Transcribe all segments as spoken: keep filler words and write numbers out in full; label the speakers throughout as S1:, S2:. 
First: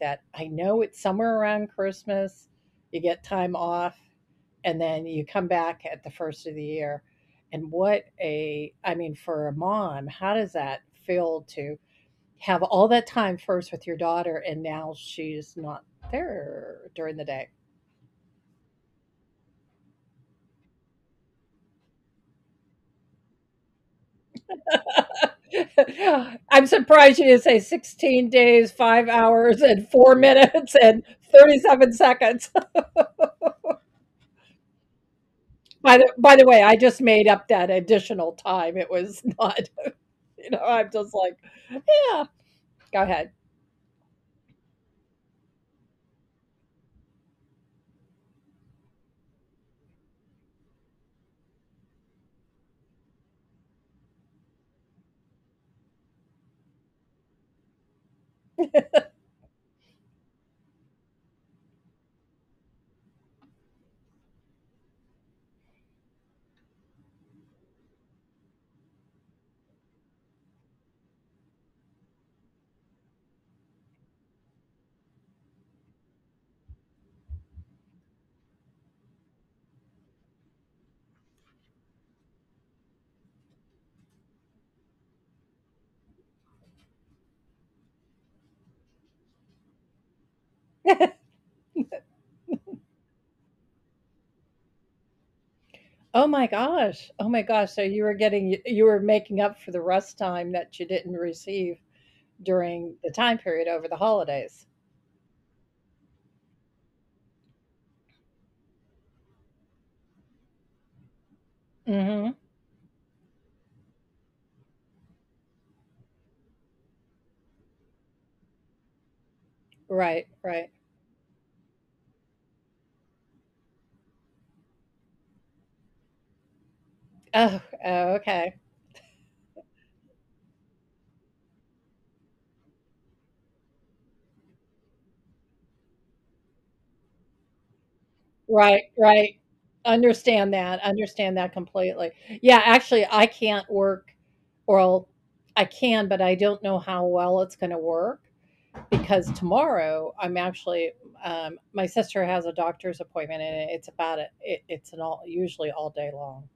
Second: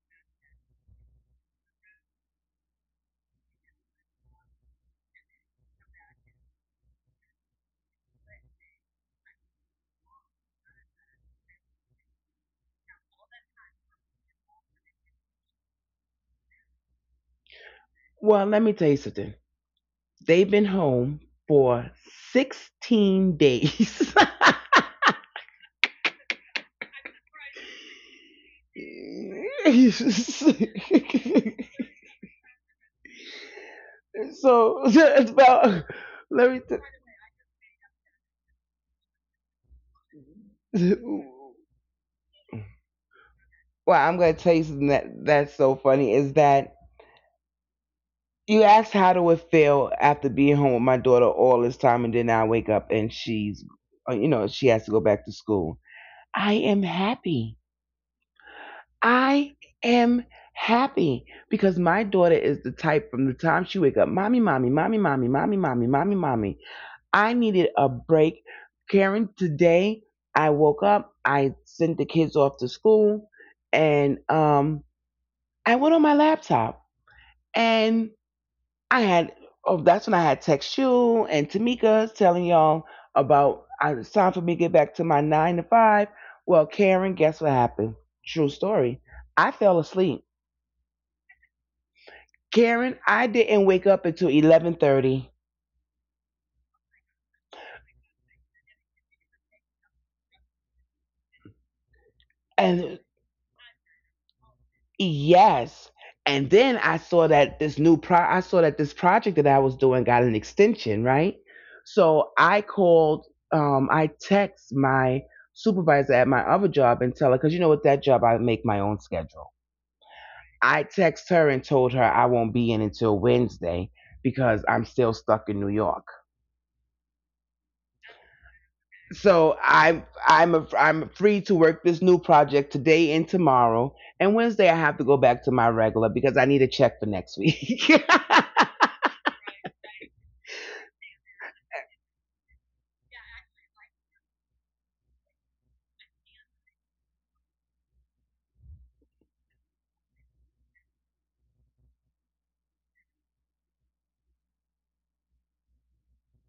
S1: that I know it's somewhere around Christmas, you get time off, and then you come back at the first of the year. And what a I mean for a mom, how does that feel to have all that time first with your daughter, and now she's not there during the day?
S2: Well, let me tell you something. They've been home for sixteen days. So
S1: I'm surprised you didn't say 16 days, five hours, and four minutes and thirty-seven seconds.
S2: it's about.
S1: By the by
S2: Let
S1: the
S2: me.
S1: way, I just made up that additional time. It was, not, you know,
S2: T-
S1: I'm just like, yeah, go ahead.
S2: well, I'm gonna tell you something that that's so funny is that you asked how do it feel after being home with my daughter all this time, and then I wake up and she's, uh, you know, she has to go back to school. I am happy. I am happy because my daughter is the type from the time she wake up, mommy, mommy, mommy, mommy, mommy, mommy, mommy, mommy. I needed a break. Karen, today I woke up, I sent the kids off to school, and um, I went on my laptop and I had oh, that's when I had text you and Tamika telling y'all about I, it's time for me to get back to my nine to five. Well, Karen, guess what happened? True story. I fell asleep. Karen, I didn't wake up until eleven thirty,
S1: Oh my gosh. Oh my gosh. So you were getting you were making up for the rest time that you didn't receive during
S2: and
S1: the time period over the holidays.
S2: yes, and then I saw that this new pro I saw that this project that I was doing got an extension, right?
S1: Hmm.
S2: So I called, um, I text my supervisor at my other job and tell her because you know with that job I make my own schedule.
S1: Right, right.
S2: I texted her and told her I won't be in until Wednesday because I'm still stuck in New York.
S1: Oh, oh, okay.
S2: So I'm I'm a, I'm free to work this new project today and tomorrow, and Wednesday I have to go back to my regular because I need a check for next week.
S1: Right, right. Understand that, understand that completely. Yeah, actually, I can't work, or I can, but I don't know how well it's gonna work because tomorrow I'm actually, um my sister has a doctor's appointment, and it's about a it it's an all usually all day long,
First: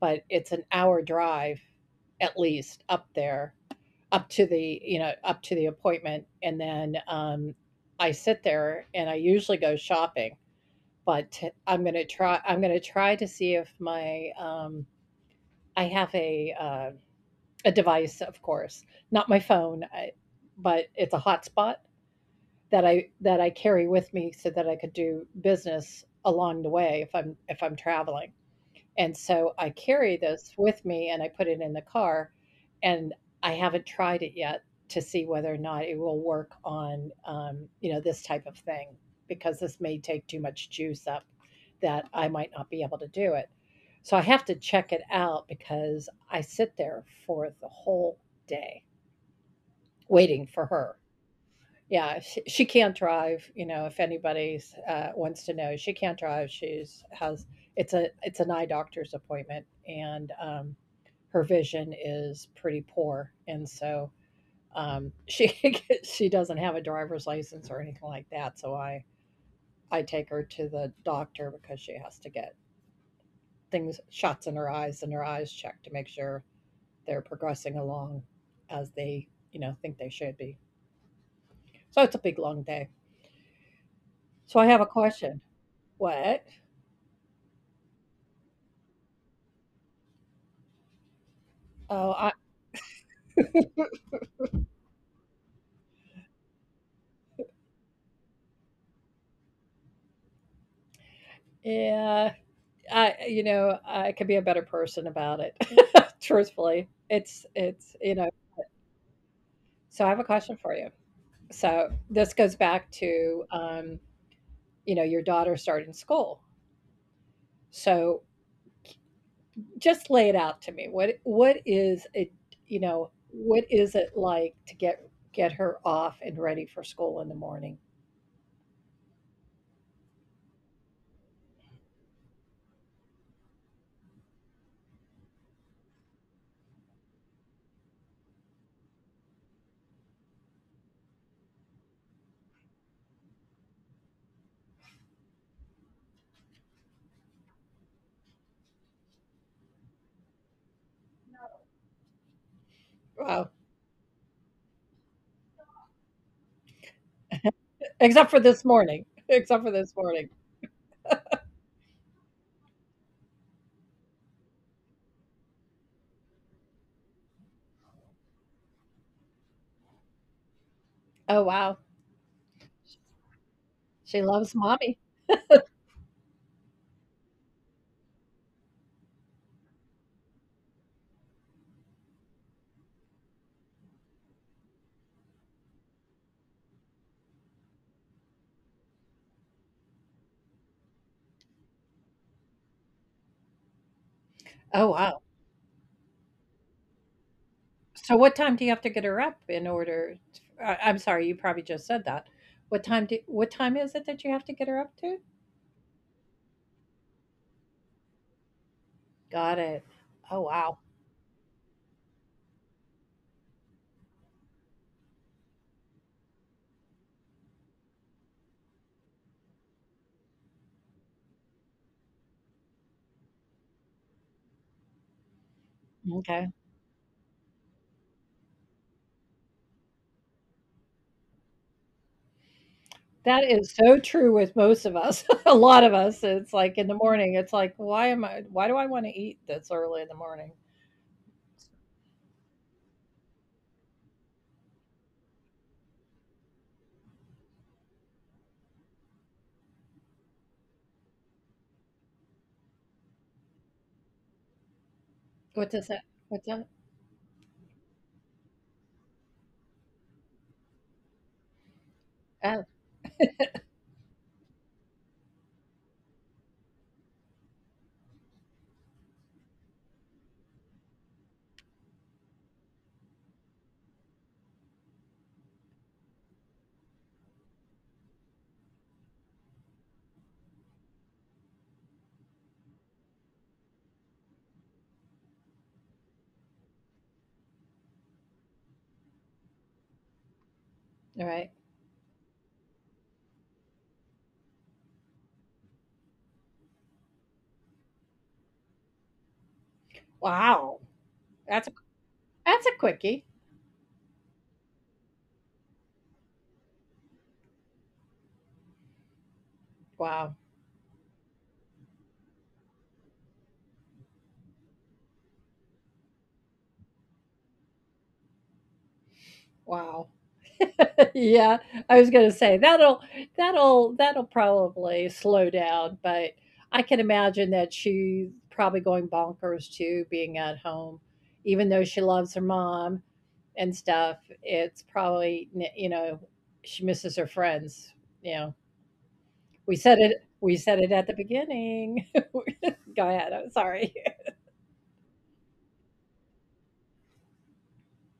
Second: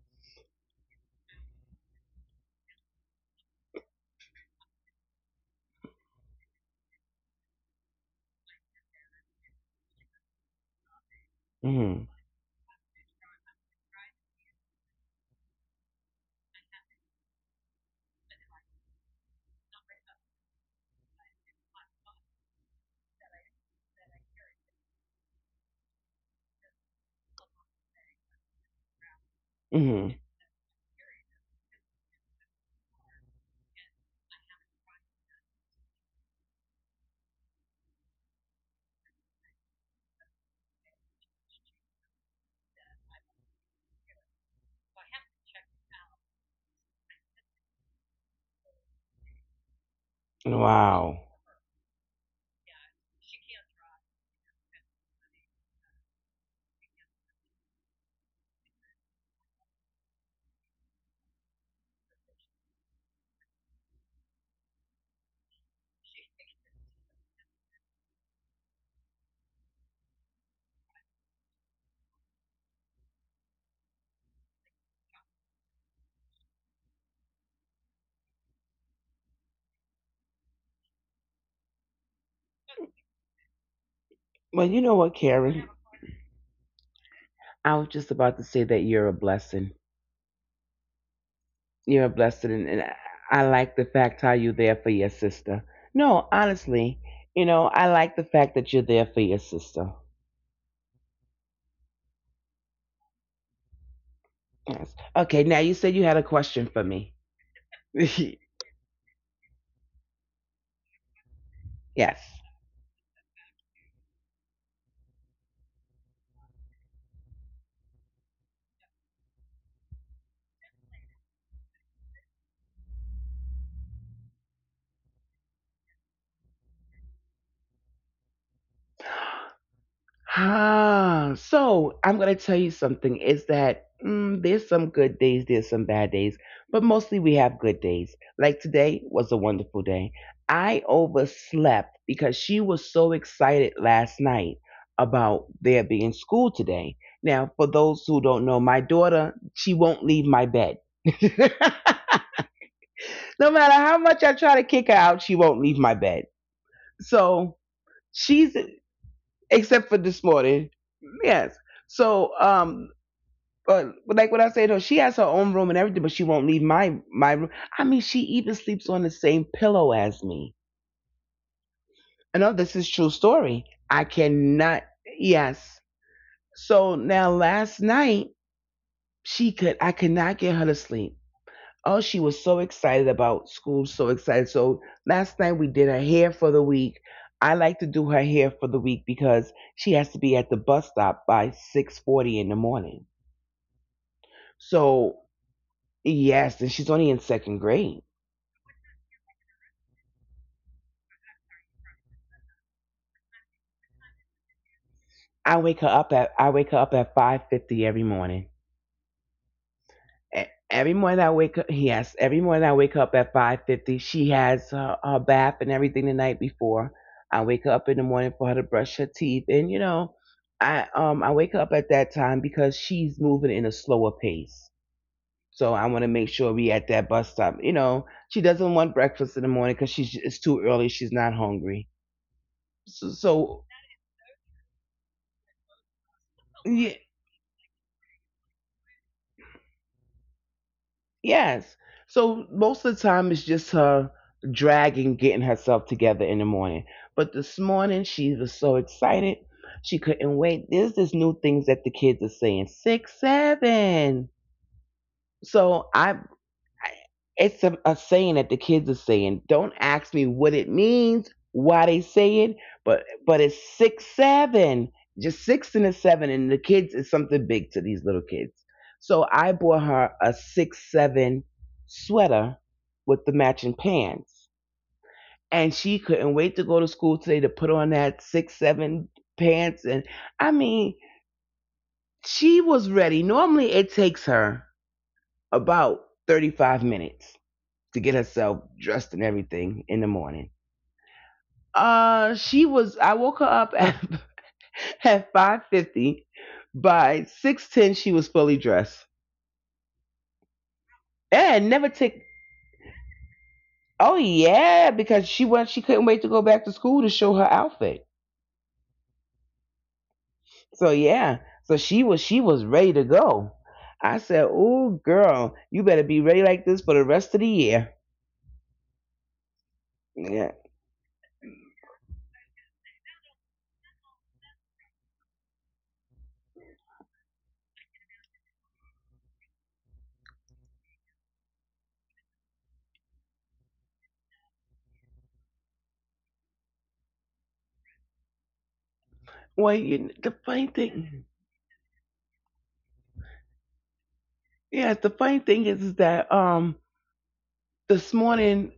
S1: but it's an hour drive at least up there, up to the you know, up to the appointment, and then, um, I sit there, and I usually go shopping. But I'm gonna
S2: Mm.
S1: try. I'm gonna try to see if my um, I have a uh, a device, of course, not my phone, I, but it's a hotspot that I that I carry with me so that I could do business along the way if I'm if I'm traveling. And so I carry
S2: Mm.
S1: this with me and I put it in the car, and I haven't tried it yet to see whether or not it will work on, um, you know, this type of thing because this may take too much juice up that I might not be able to do it. So I have to check it out because I sit there for the whole day waiting for her.
S2: Wow.
S1: Yeah, she, she can't drive, you know, if anybody's uh, wants to know, she can't drive. She's has it's a it's an eye doctor's appointment, and um, her vision is pretty poor, and so um, she she doesn't have a driver's license or anything like that. So I I take her to the doctor because she has to get things shots in her eyes and her eyes checked to make sure they're progressing along as they you know think they should be. So it's a big long day. So
S2: Well,
S1: I
S2: you
S1: have a
S2: know what,
S1: question.
S2: Karen?
S1: What?
S2: I was just about to say that you're a blessing. You're a
S1: Oh, I
S2: blessing, and, and I like the fact how you're there for your sister. No, honestly, you know, I like the fact that you're there for your sister.
S1: yeah, I you know, I could be a better
S2: Yes.
S1: person
S2: Okay,
S1: about
S2: now
S1: it.
S2: you said you had a question for
S1: Truthfully,
S2: me.
S1: it's it's you know. So I have a question for you. So
S2: Yes.
S1: this goes back to um, you know, your daughter starting school. So just lay it out to me. What what is it, you know, what is it like to get get her off and ready for school in the morning?
S2: Ah, so I'm going to tell you something is that mm, there's some good days, there's some bad days, but mostly we have good days. Like today was a wonderful day. I overslept because she was so excited last night about there being school today. Now, for those who don't know, my daughter, she won't leave my bed.
S1: Wow.
S2: No matter how much I try to kick her out, she won't leave my bed. So
S1: Except for
S2: She's
S1: this morning. Except for
S2: except
S1: this
S2: for this
S1: morning.
S2: morning. Yes. So um but like what I said, though, she has her own room and everything, but she won't leave my my room. I mean, she even sleeps on the same pillow as me.
S1: Oh wow.
S2: I know this is true story. I
S1: She loves
S2: cannot.
S1: mommy.
S2: Yes. So now last night she could I could not get her to sleep. Oh, she was so excited about school, so excited. So last night we did her hair for the week. I like to do her hair for the week because she has to be at the bus stop by six forty in the morning.
S1: Oh
S2: So
S1: wow.
S2: yes, and she's only in second grade.
S1: So what time do you have to get her up in order. i I, I'm sorry, you probably just said that. What time do what time is it that you have to get her up to?
S2: I wake her up at I wake her up at five fifty every morning.
S1: Got it. Oh
S2: E-
S1: wow.
S2: Every morning I wake up, yes, every morning I wake up at five fifty. She has her, her bath and everything the night before. I wake up in the morning for her to brush her teeth. And, you know, I, um, I wake up at that time because she's moving in a slower pace. So I want to make
S1: Okay.
S2: sure we at that bus stop. You know, she doesn't want breakfast in the morning because she's it's too early. She's not hungry. So,
S1: That
S2: so
S1: is so true with most of us. A lot of us. It's like in the morning, it's like, why am I why do I want to eat this early in the morning?
S2: Yes. So most of the time it's just her dragging, getting herself together in the morning. But this morning she was so excited. She couldn't wait. There's this new things that the kids are saying. Six, seven.
S1: What does
S2: So
S1: that
S2: I
S1: what's that?
S2: It's a, a saying that the kids are saying. Don't ask me what it means, why they say it,
S1: Oh,
S2: but but it's six seven, just six and a seven, and the kids is something big to these little kids. So I bought her a six seven sweater with the matching pants, and she couldn't wait to go to school today to put on that six seven pants. And I mean, she was ready. Normally, it takes her about thirty five minutes to get herself dressed and everything in the morning.
S1: all right.
S2: Uh, she was. I woke her up at at five fifty. By six ten, she was fully dressed
S1: Wow. That's a
S2: and never take.
S1: that's a quickie.
S2: Oh yeah, because she went. She couldn't wait to go back to school to show her outfit.
S1: Wow.
S2: So yeah, so she was. She was ready to go. I said, "Oh girl, you better be ready like this for the rest of the year."
S1: Wow.
S2: Yeah.
S1: Yeah, I was gonna say that'll that'll that'll probably slow down, but I can imagine that she's probably going bonkers too, being at home, even though she loves her mom and stuff. It's probably n- you know she misses her friends. You know,
S2: Well, you, the
S1: we said
S2: funny
S1: it we
S2: thing,
S1: said it at the beginning. Go ahead. I'm sorry.
S2: yeah, the funny thing is, is that um, this morning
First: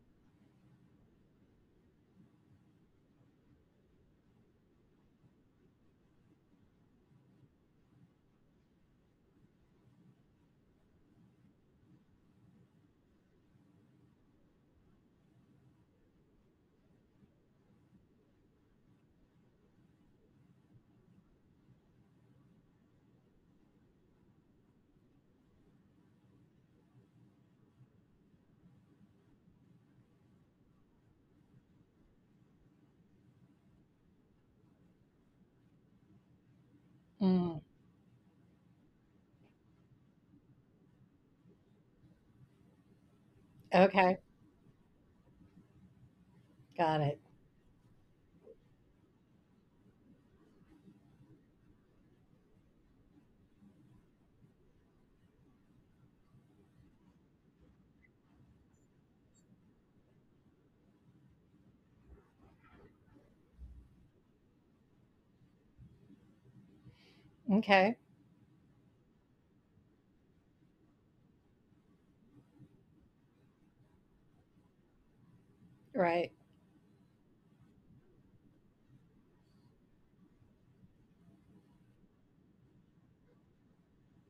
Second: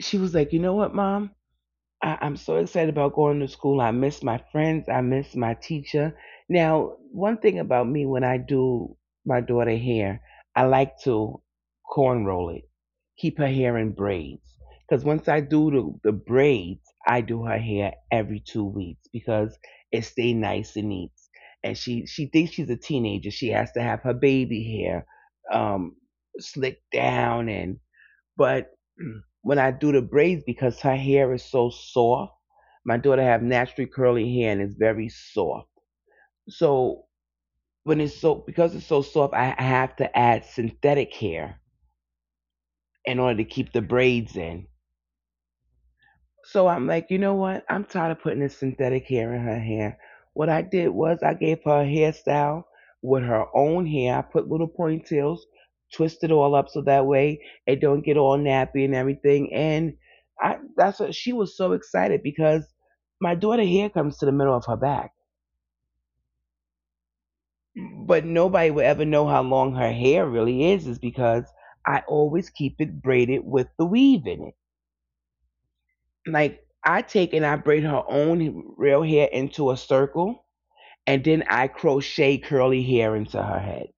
S2: she was like, you know what, mom? I- I'm so excited about going to school. I miss my friends. I miss my teacher. Now, one thing about me when I do my daughter hair, I like to corn roll it, keep her hair in braids. Because once I do the, the braids, I do her hair every two weeks because it stay nice and neat. And she she thinks she's a teenager. She has to have her baby hair um, slicked down and but when I do the braids, because her hair is so soft, my daughter have naturally curly hair and it's very soft. So
S1: Mm,
S2: when it's so because it's so soft, I I have to add synthetic hair in order to keep the
S1: okay,
S2: braids in. So
S1: got
S2: I'm
S1: it.
S2: like, you know what? I'm tired of putting this synthetic hair in her hair. What I did was I gave her a hairstyle with her own hair. I put little ponytails, twist it all up so that way it don't get all nappy and everything. And I that's what she was so excited because my daughter hair comes to the middle of her back.
S1: Okay,
S2: But nobody will ever know how long her hair really is, is because I always keep it braided with the weave in it.
S1: right.
S2: Like I take and I braid her own real hair into a circle and then I crochet curly hair into her head.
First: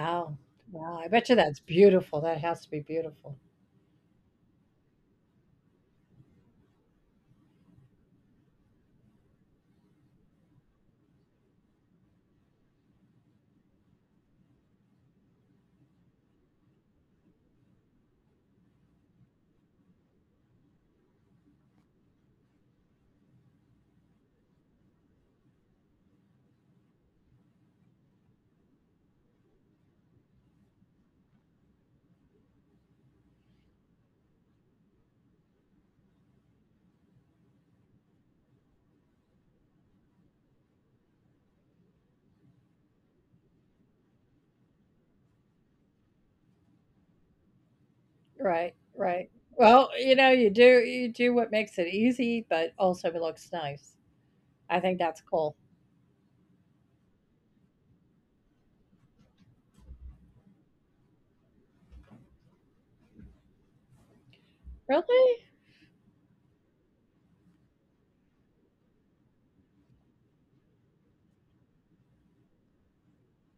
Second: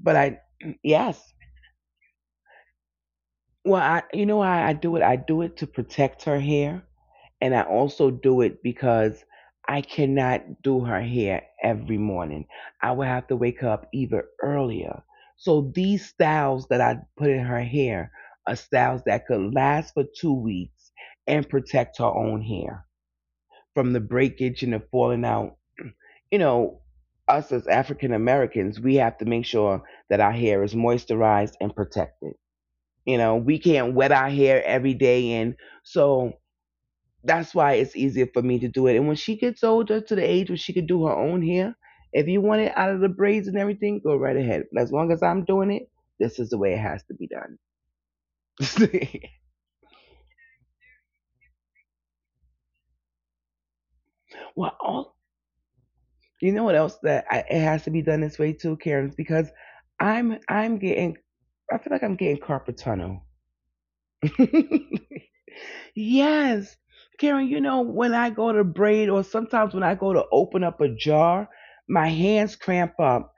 S2: But I.
S1: wow. I bet
S2: Yes.
S1: you that's beautiful. That has to be beautiful.
S2: Well, I you know why I do it? I do it to protect her hair and I also do it because I cannot do her hair every morning. I would have to wake her up even earlier. So these styles that I put in her hair are styles that could last for two weeks and protect her own hair from the breakage and the falling out. You know, us as African Americans, we have to make sure that our hair is moisturized and protected. You know, we can't wet our hair every day. And so that's why it's easier for me to do it. And when she gets older to the age where she could do her own hair, if you want it out of the braids and everything, go right ahead. But as long as I'm doing it, this is the way it has to be
S1: Right, right.
S2: done.
S1: Well, you know, you do you do what makes it easy, but also it looks nice. I think
S2: Well,
S1: that's
S2: all.
S1: cool.
S2: You know what else that I, it has to be done this way too, Karen's because I'm I'm getting I feel like I'm getting carpet tunnel.
S1: Really?
S2: Yes, Karen. You know when I go to braid or sometimes when I go to open up a jar, my hands cramp up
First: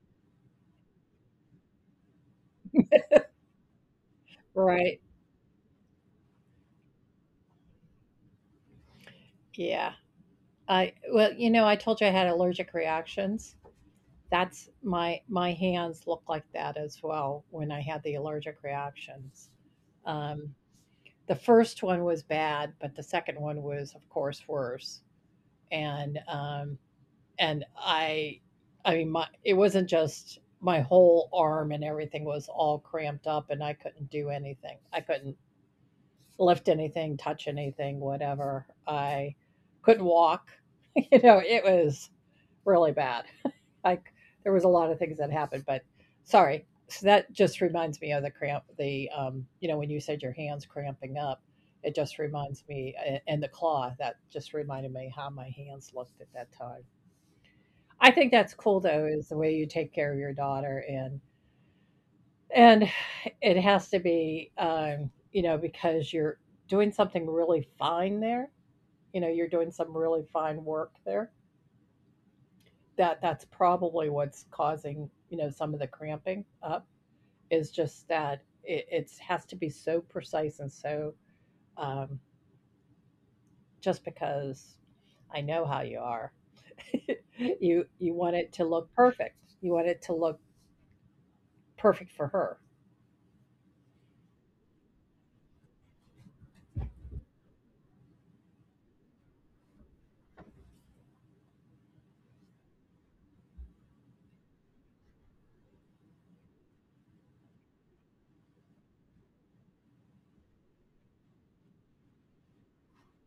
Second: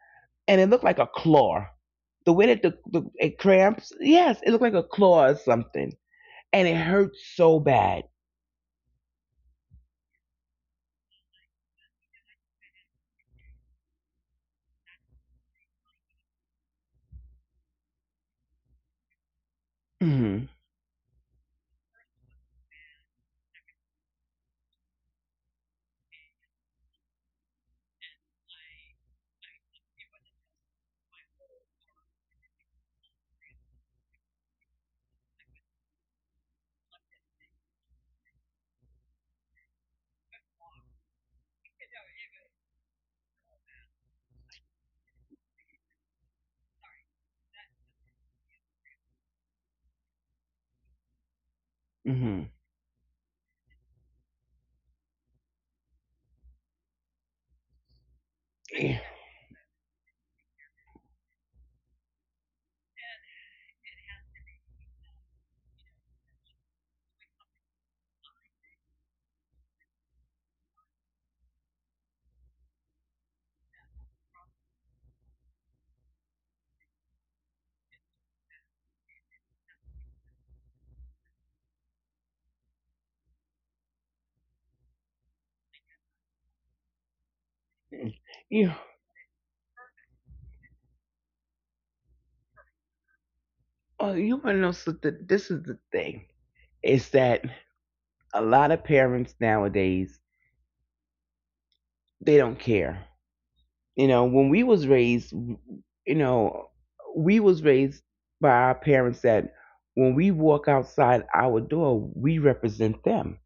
S2: and it looked like a claw. The way that the, the it cramps, yes, it looked like a
S1: Right.
S2: claw or something, and it hurts so bad.
S1: Yeah. I Well, you know, I told you I had allergic reactions. That's my my hands look like that as well when I had the allergic reactions.
S2: Mm-hmm.
S1: Um, the first one was bad, but the second one was, of course, worse. And um, and I, I mean, my it wasn't just my whole arm and everything was all cramped up, and I couldn't do anything. I couldn't lift anything, touch anything, whatever. I couldn't walk. You know, it was really bad. Like there was a lot of things that happened, but sorry. So that just reminds me of the cramp. The um, you know, when you said your hands cramping up, it just
S2: Mm-hmm.
S1: reminds me, a- and the claw that just reminded me how my hands looked at that time. I think that's cool
S2: Yeah.
S1: though, is the way you take care of your daughter and and it has to be, um, you know, because you're doing something really fine there. You know, you're doing some really fine work there. That that's probably what's causing, you know, some of the cramping up is just that it it's has to be so precise and so um, just because I know how you are. you you want it
S2: You,
S1: to look perfect. You want it to look perfect for her.
S2: oh, you want to know something? This is the thing, is that a lot of parents nowadays, they don't care. You know, when we was raised, you know, we was raised by our parents that when we walk outside our door, we represent them.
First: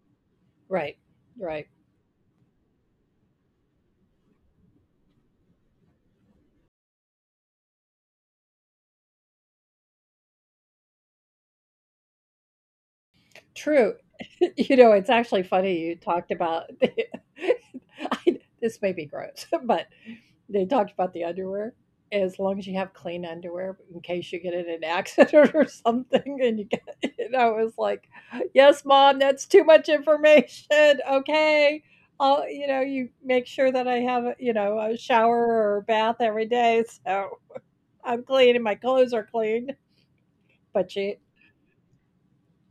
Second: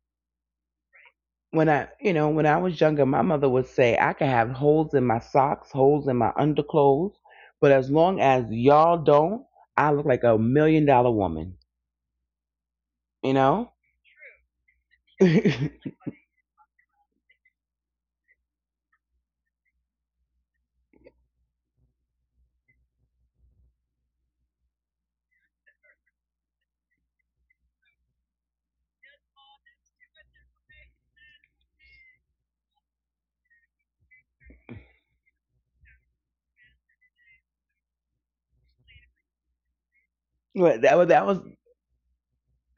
S1: Right, right.
S2: When I, you know, when I was younger, my mother would say, I can have holes in my socks, holes in my underclothes, but as long as y'all don't, I look like a million dollar woman, you know.
S1: True. You know, it's actually funny you talked about the. I This may be gross, but they talked about the underwear. As long as you have clean underwear in case you get in an accident or something and you get and I was like, "Yes, mom, that's too much information. Okay. I'll you know, you make sure that I have a you know, a shower or bath every day, so I'm clean and my clothes are clean."
S2: But
S1: But
S2: that was
S1: she
S2: that was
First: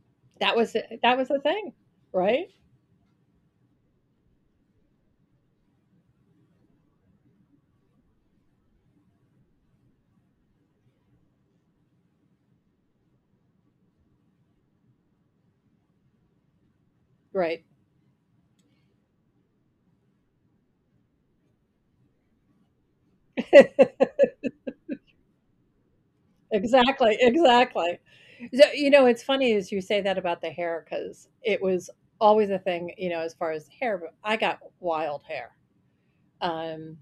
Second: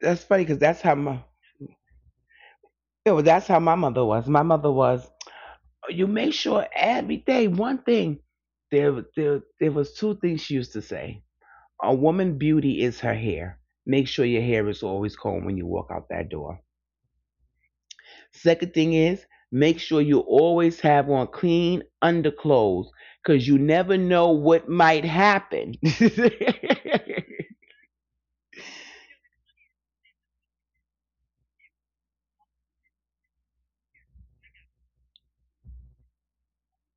S2: that's funny
S1: that
S2: because
S1: was
S2: that's how my
S1: that was the thing, right,
S2: yeah, well, that's how my mother was. My mother was. You make sure every day one thing. There there there was two things she used to say. A woman beauty is her hair. Make sure your hair is always combed when you walk out that door.
S1: right.
S2: Second thing is make sure you always have on clean underclothes because you never know what might happen.
S1: Exactly, exactly. So, you know it's funny as you say that about the hair because it was always a thing you know as far as hair. But I got wild hair. um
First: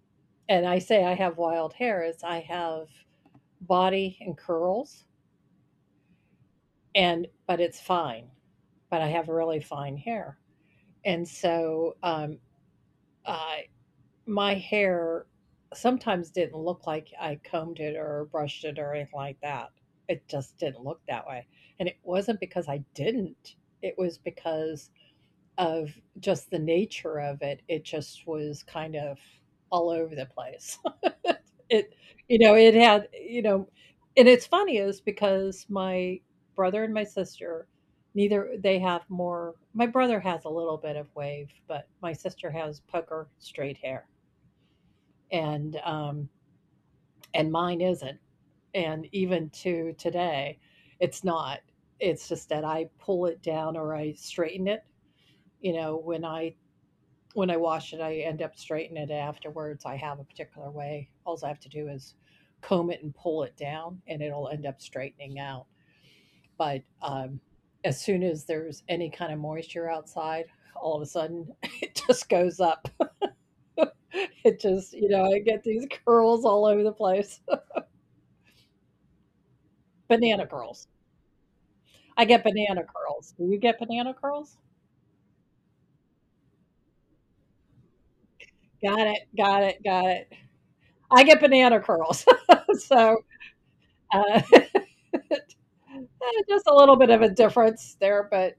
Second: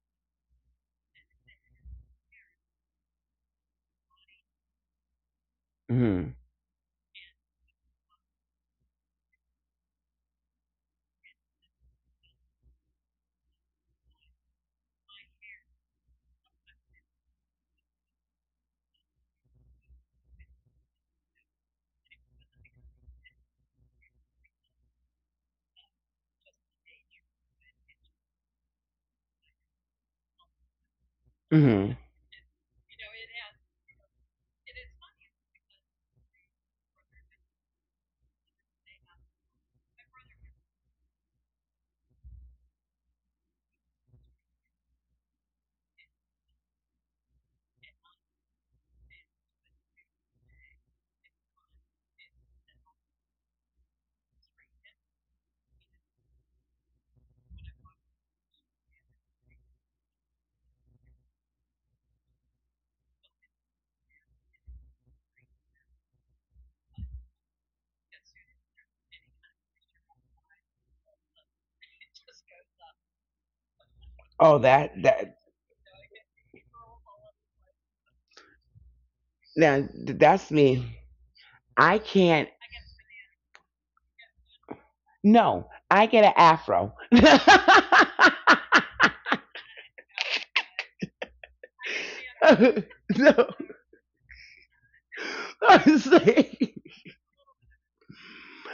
S1: and I say I have wild hair is I have body and curls.
S2: Hmm.
S1: And But it's fine, but I have really fine hair. And so um uh, my hair sometimes didn't look like I combed it or brushed it or anything like that. It just didn't look that way, and it wasn't because I didn't, it was because of just the nature of it, it just was kind of all over the place. It
S2: Hmm.
S1: you know, it had. You know and it's funny is because my brother and my sister, neither they have more. My brother has a little bit of wave, but my sister has poker straight hair. And um, and mine isn't, and even to today it's not. It's just that I pull it down or I straighten it. You know when i when i wash it, I end up straightening it afterwards. I have a particular way. All I have to do is comb it and pull it down, and it'll end up straightening out. But um, as soon as there's any kind of moisture outside, all of a sudden it just goes up. it
S2: Oh,
S1: just
S2: that
S1: you know I
S2: that
S1: get these curls all over the place.
S2: now,
S1: Banana
S2: that's
S1: curls.
S2: me. I
S1: I get
S2: can't.
S1: banana curls. Do you get banana curls?
S2: No, I get an afro.
S1: Got it. Got it. Got it. I get banana curls.
S2: Uh,
S1: So
S2: no,
S1: uh,
S2: I'm saying,
S1: just a little bit of a difference there, but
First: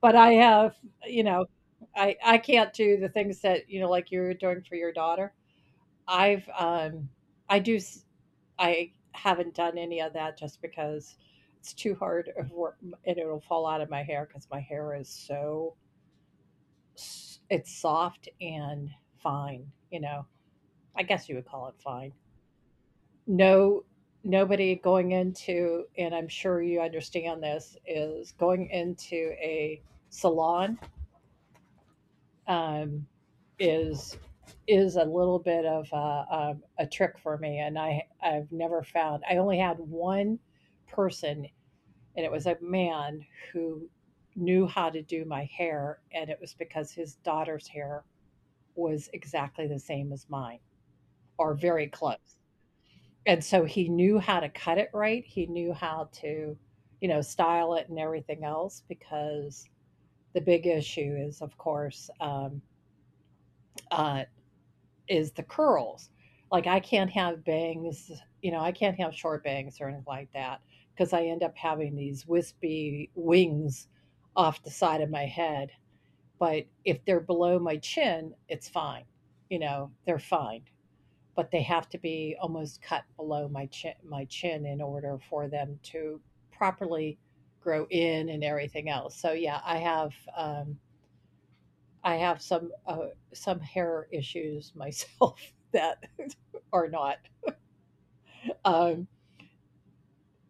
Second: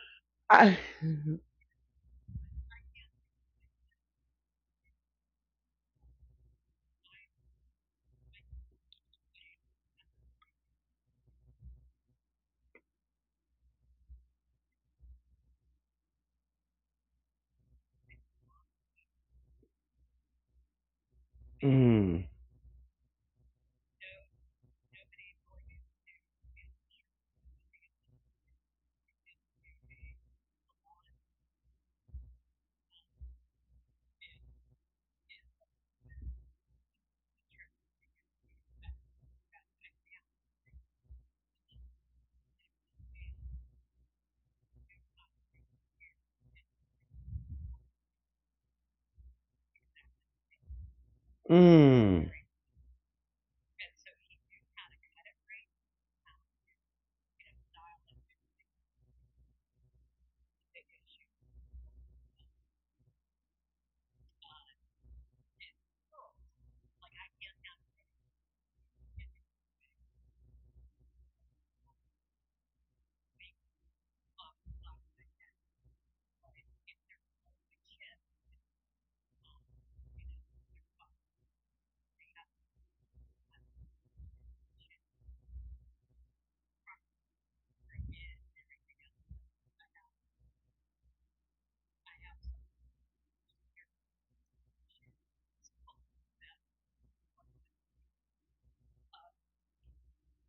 S1: but I have
S2: I,
S1: you know I I can't do the things that you know like you were doing for your daughter. I've um I do s- I haven't done any of that just because it's too hard of work and it'll fall out of my hair because my hair is so s- it's soft and fine, you know. I guess you would call it fine.
S2: Mm.
S1: No, nobody going into — and I'm sure you understand — this is going into a salon, um is is a little bit of a, um a trick for me, and I I've never found. I only had one person, and it was a man who knew how to do my hair, and it was because his daughter's hair was exactly the same as mine, or very
S2: Mm.
S1: close. And so he knew how to cut it right. He knew how to, you know, style it and everything else, because the big issue is, of course, um, uh, is the curls. Like I can't have bangs, you know, I can't have short bangs or anything like that, because I end up having these wispy wings off the side of my head. But if they're below my chin, it's fine. You know, they're fine. But they have to be almost cut below my chin, my chin in order for them to properly grow in and everything else. So yeah, I have um, I have some uh, some hair issues myself that are not, um,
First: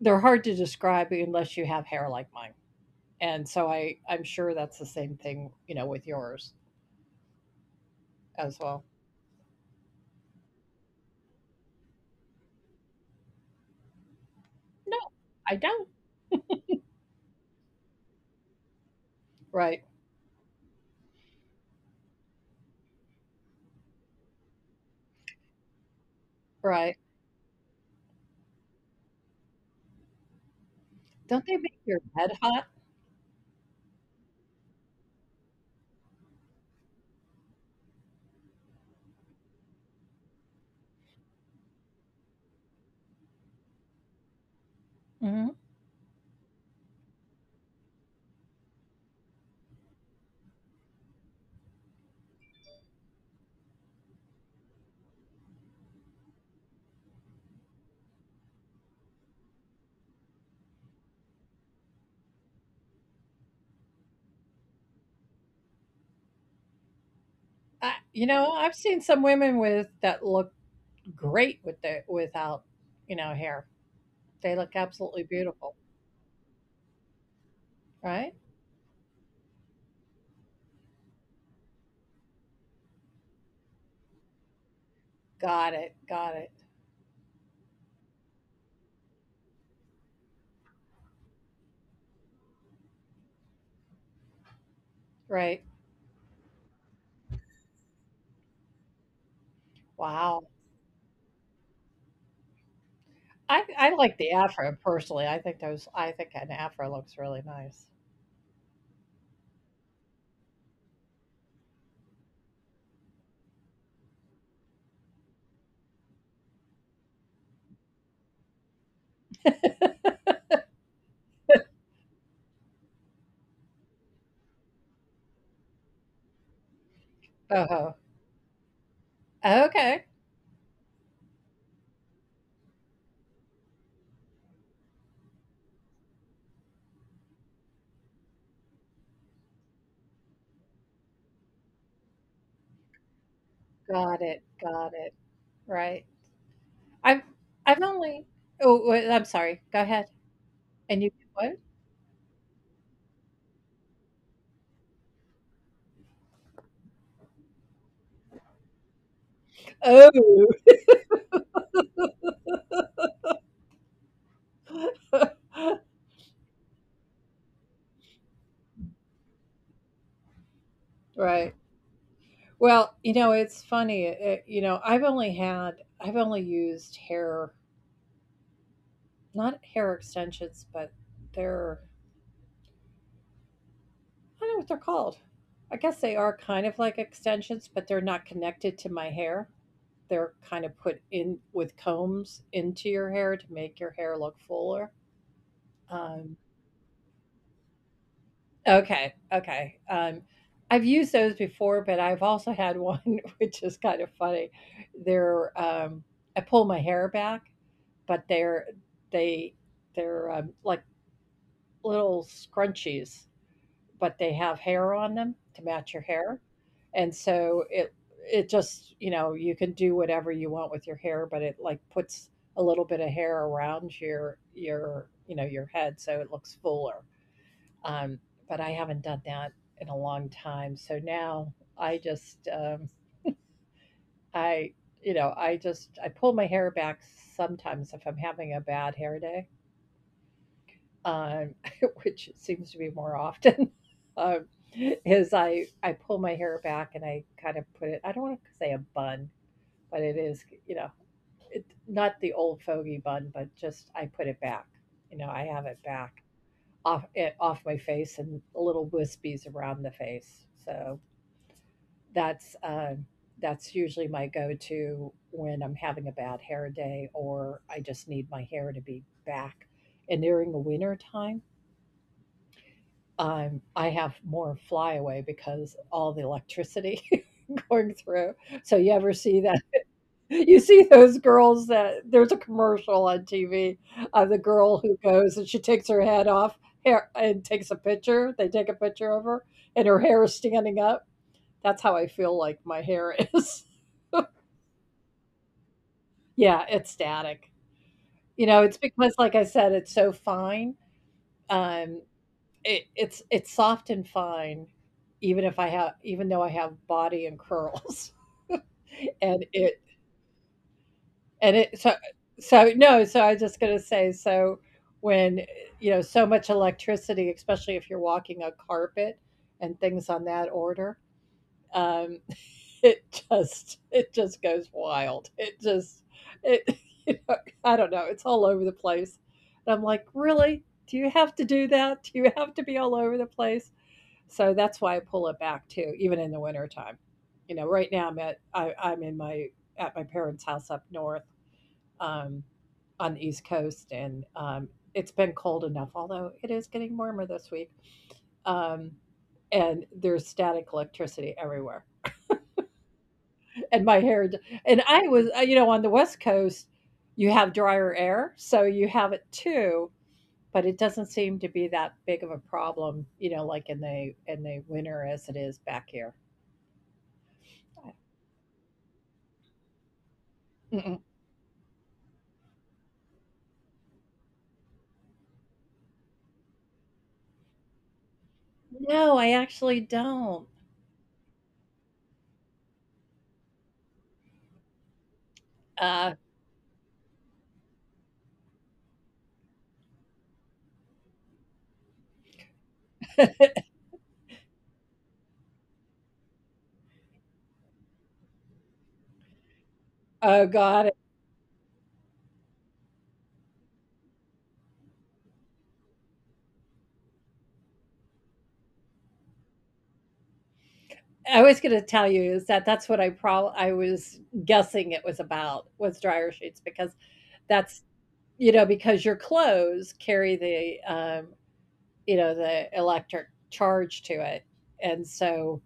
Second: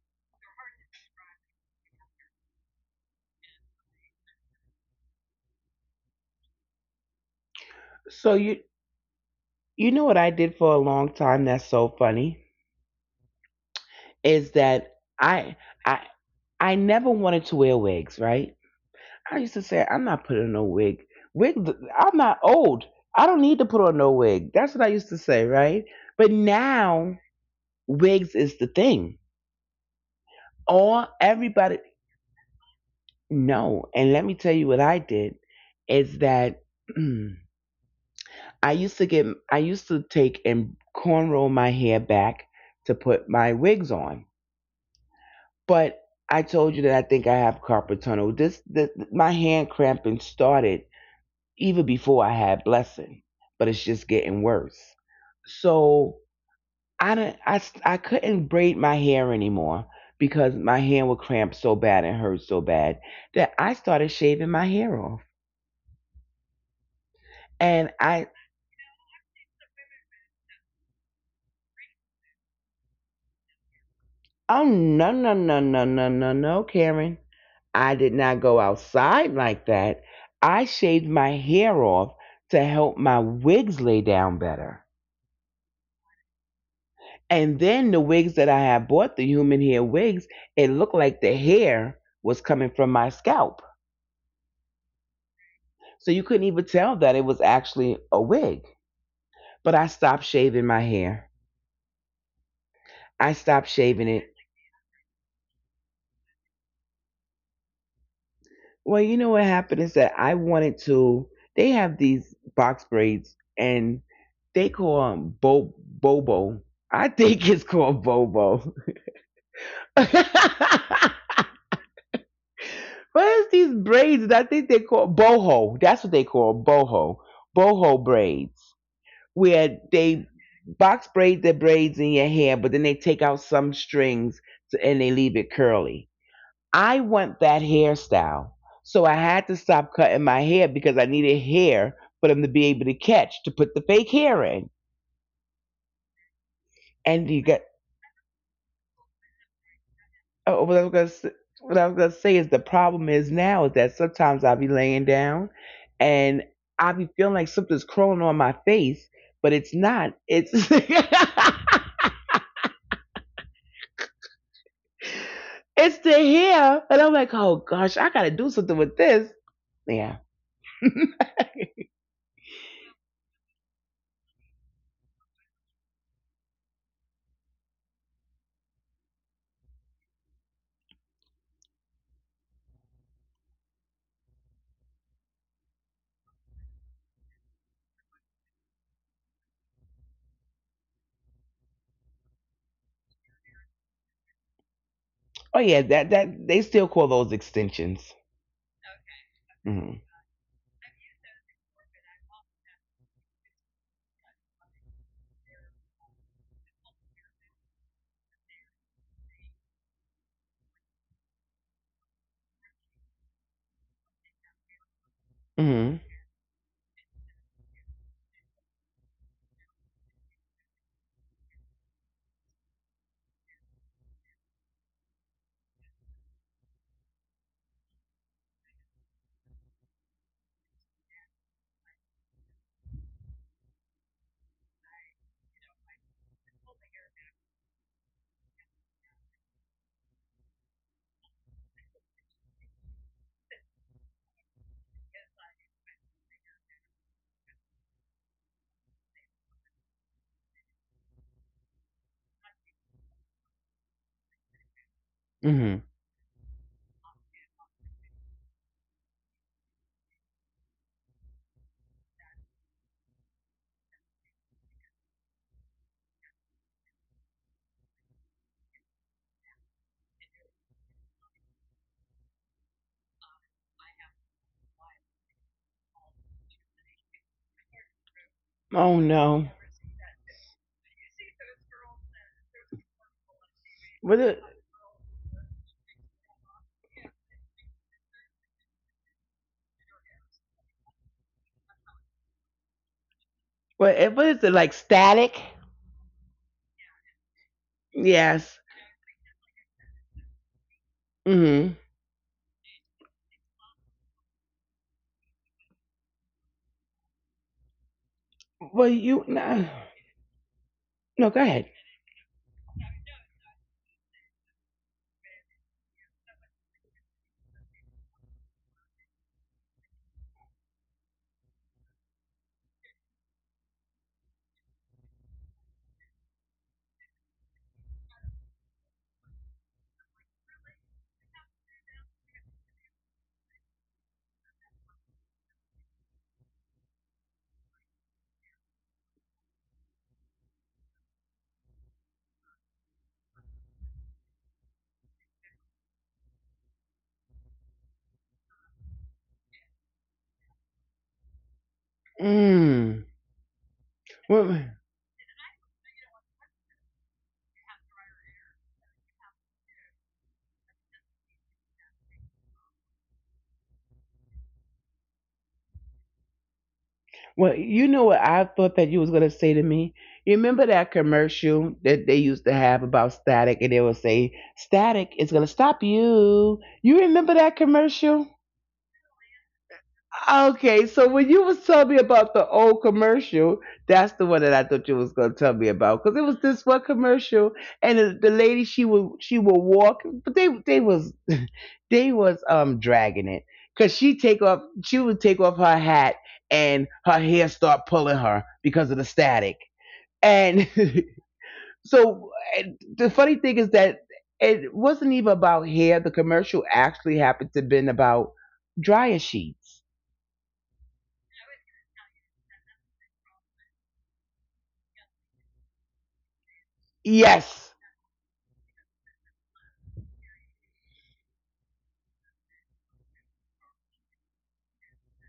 S1: they're hard to describe unless you have hair like mine. And so I I'm sure that's the same thing, you know with yours
S2: so
S1: as
S2: you
S1: well.
S2: you know what I did for a long time, that's so funny, is that
S1: No, I
S2: I
S1: don't.
S2: I I never wanted to wear wigs, right? I used to
S1: Right,
S2: say I'm not putting on no wig. Wig I'm not old. I don't need to put on no wig. That's what I used to say, right? But
S1: right.
S2: now wigs is the thing. All
S1: Don't they
S2: everybody
S1: make your head hot?
S2: No, and let me tell you what I did is that I used to get I used to take and cornrow my hair back to put my wigs on.
S1: Mhm.
S2: But I told you that I think I have carpal tunnel. This, this my hand cramping started even before I had blessing, but it's just getting worse. So I don't I I, I I couldn't braid my hair anymore because my hand would cramp so bad and hurt so bad that I started shaving my hair off. And
S1: I,
S2: I.
S1: you know, I've seen some women with that look great with the without, you know, hair.
S2: Oh,
S1: They look
S2: no, no,
S1: absolutely
S2: no,
S1: beautiful,
S2: no, no, no, no, Karen. I did not
S1: right?
S2: go outside like that. I shaved my hair off to help my wigs lay down better.
S1: Got it, got it.
S2: And then the wigs that I had bought, the human hair wigs, it looked like the hair was coming from my scalp.
S1: Right.
S2: So you couldn't even tell that it was actually a wig. But I stopped
S1: Wow.
S2: shaving my hair. I
S1: I
S2: stopped
S1: I
S2: shaving
S1: like
S2: it.
S1: the afro personally. I think those I think an afro looks really nice.
S2: Well, you know what happened is that I wanted to. They have these box braids, and they call them bo- bobo. I think it's called bobo. But it's these braids that I think they call boho. That's what they call boho. Boho
S1: Boho.
S2: braids, where
S1: Okay.
S2: they box braid the braids in your hair, but then they take out some strings to, and they leave it curly. I want that hairstyle. So I had to stop cutting my hair because I needed hair for them to be able to catch to put the fake
S1: Got
S2: hair
S1: it,
S2: in.
S1: got it. Right. I've
S2: And you got.
S1: I've only Oh, wait, I'm sorry. Go ahead.
S2: Oh, what I was gonna
S1: And you
S2: say,
S1: what?
S2: what I was gonna say is the problem is now is that sometimes I'll be laying down and I'll be feeling like something's crawling on my face, but it's not.
S1: Oh.
S2: It's it's the hair, and I'm like, oh gosh, I gotta do something with this. Yeah.
S1: Right. Well, you know, it's funny. It, you know, I've only had, I've only used hair, not hair extensions, but they're, I don't know what they're called. I guess they are kind of like extensions, but they're not connected to my hair. They're kind of put in with combs into your hair to make your hair look fuller.
S2: Oh yeah, that
S1: Um,
S2: that they still call those extensions.
S1: okay, okay. Um,
S2: Mm-hmm.
S1: I've used those before, but I've also had one which is kind of funny. They're, um, I pull my hair back, but they're they they're um, like little scrunchies, but they have hair on them to match your
S2: Mm-hmm.
S1: hair, and so it it just, you know, you can do whatever you want with your hair, but it like puts a little bit of hair around your your you know your head so it looks fuller. Um, but I haven't done that in a long time, so now I just, um, I you know, I just I pull my hair back sometimes if I'm having a bad hair day, um, which seems to be more often, um, is I I pull my hair back and I kind of put it. I don't want to say a bun, but it is, you know, it, not the old fogey bun, but just I put it back. You know, I have it
S2: Mm-hmm.
S1: back off it, off my face, and little wispies around the face. So that's, um, that's usually my go-to when I'm having a bad hair day or I just need my hair to be back. And during the winter time, I'm I have more flyaway because all the electricity going through. So you ever
S2: Oh
S1: see that?
S2: no.
S1: You see those girls, that there's a commercial on T V of the
S2: Was
S1: girl
S2: it
S1: who goes and she takes her head off hair and takes a picture. They take a picture of her and her hair is standing up. That's how I feel like my hair is.
S2: what it- What is it, like static?
S1: Yeah, it's static. You know, it's
S2: Yes.
S1: because like I said, it's so fine. Um,
S2: Mm.
S1: It, it's it's soft and fine, even if I have even though I have body and curls,
S2: Well
S1: and
S2: you
S1: it
S2: no,
S1: and
S2: no,
S1: it
S2: go
S1: so
S2: ahead.
S1: so no. So I was just gonna say, so when, you know, so much electricity, especially if you're walking on carpet and things on that order, um, it just it just goes wild. It just it you know, I don't know. It's all over the place, and I'm like, really? Do you have to do that? Do you have to be all over the place? So that's why I pull it back too, even in the wintertime. You know, right now I'm at I, I'm in my, at my parents' house up north, um, on the East Coast, and, um, it's been cold enough. Although it is getting warmer this week, um, and there's static electricity everywhere,
S2: Mm.
S1: and my hair. d- And
S2: Well,
S1: I was, uh, you know, on the West Coast, you have drier air, so you have it too. But it doesn't seem to be that big of a problem, you know, like in the in the winter as it is back here.
S2: well you know what I thought that you was gonna say to me? You
S1: Mm-mm.
S2: remember that commercial that they used to have about static and they would say, Static is gonna stop you. You remember that commercial?
S1: No, I actually don't.
S2: Okay, so when you was telling me about the old commercial, that's the one that I thought you was gonna tell me
S1: Uh,
S2: about because it was this one commercial, and the the lady she would she would walk, but they they was they was um dragging it because she take off she would take off her hat and her hair start pulling her because of the static,
S1: oh god,
S2: and so and the funny thing is that it wasn't even about hair. The commercial actually happened to been about dryer sheets.
S1: I was gonna tell you is that that's what I prob I was guessing it was about, was dryer sheets, because that's,
S2: Yes.
S1: you know, because your clothes carry the, um, you know, the electric charge to it, and so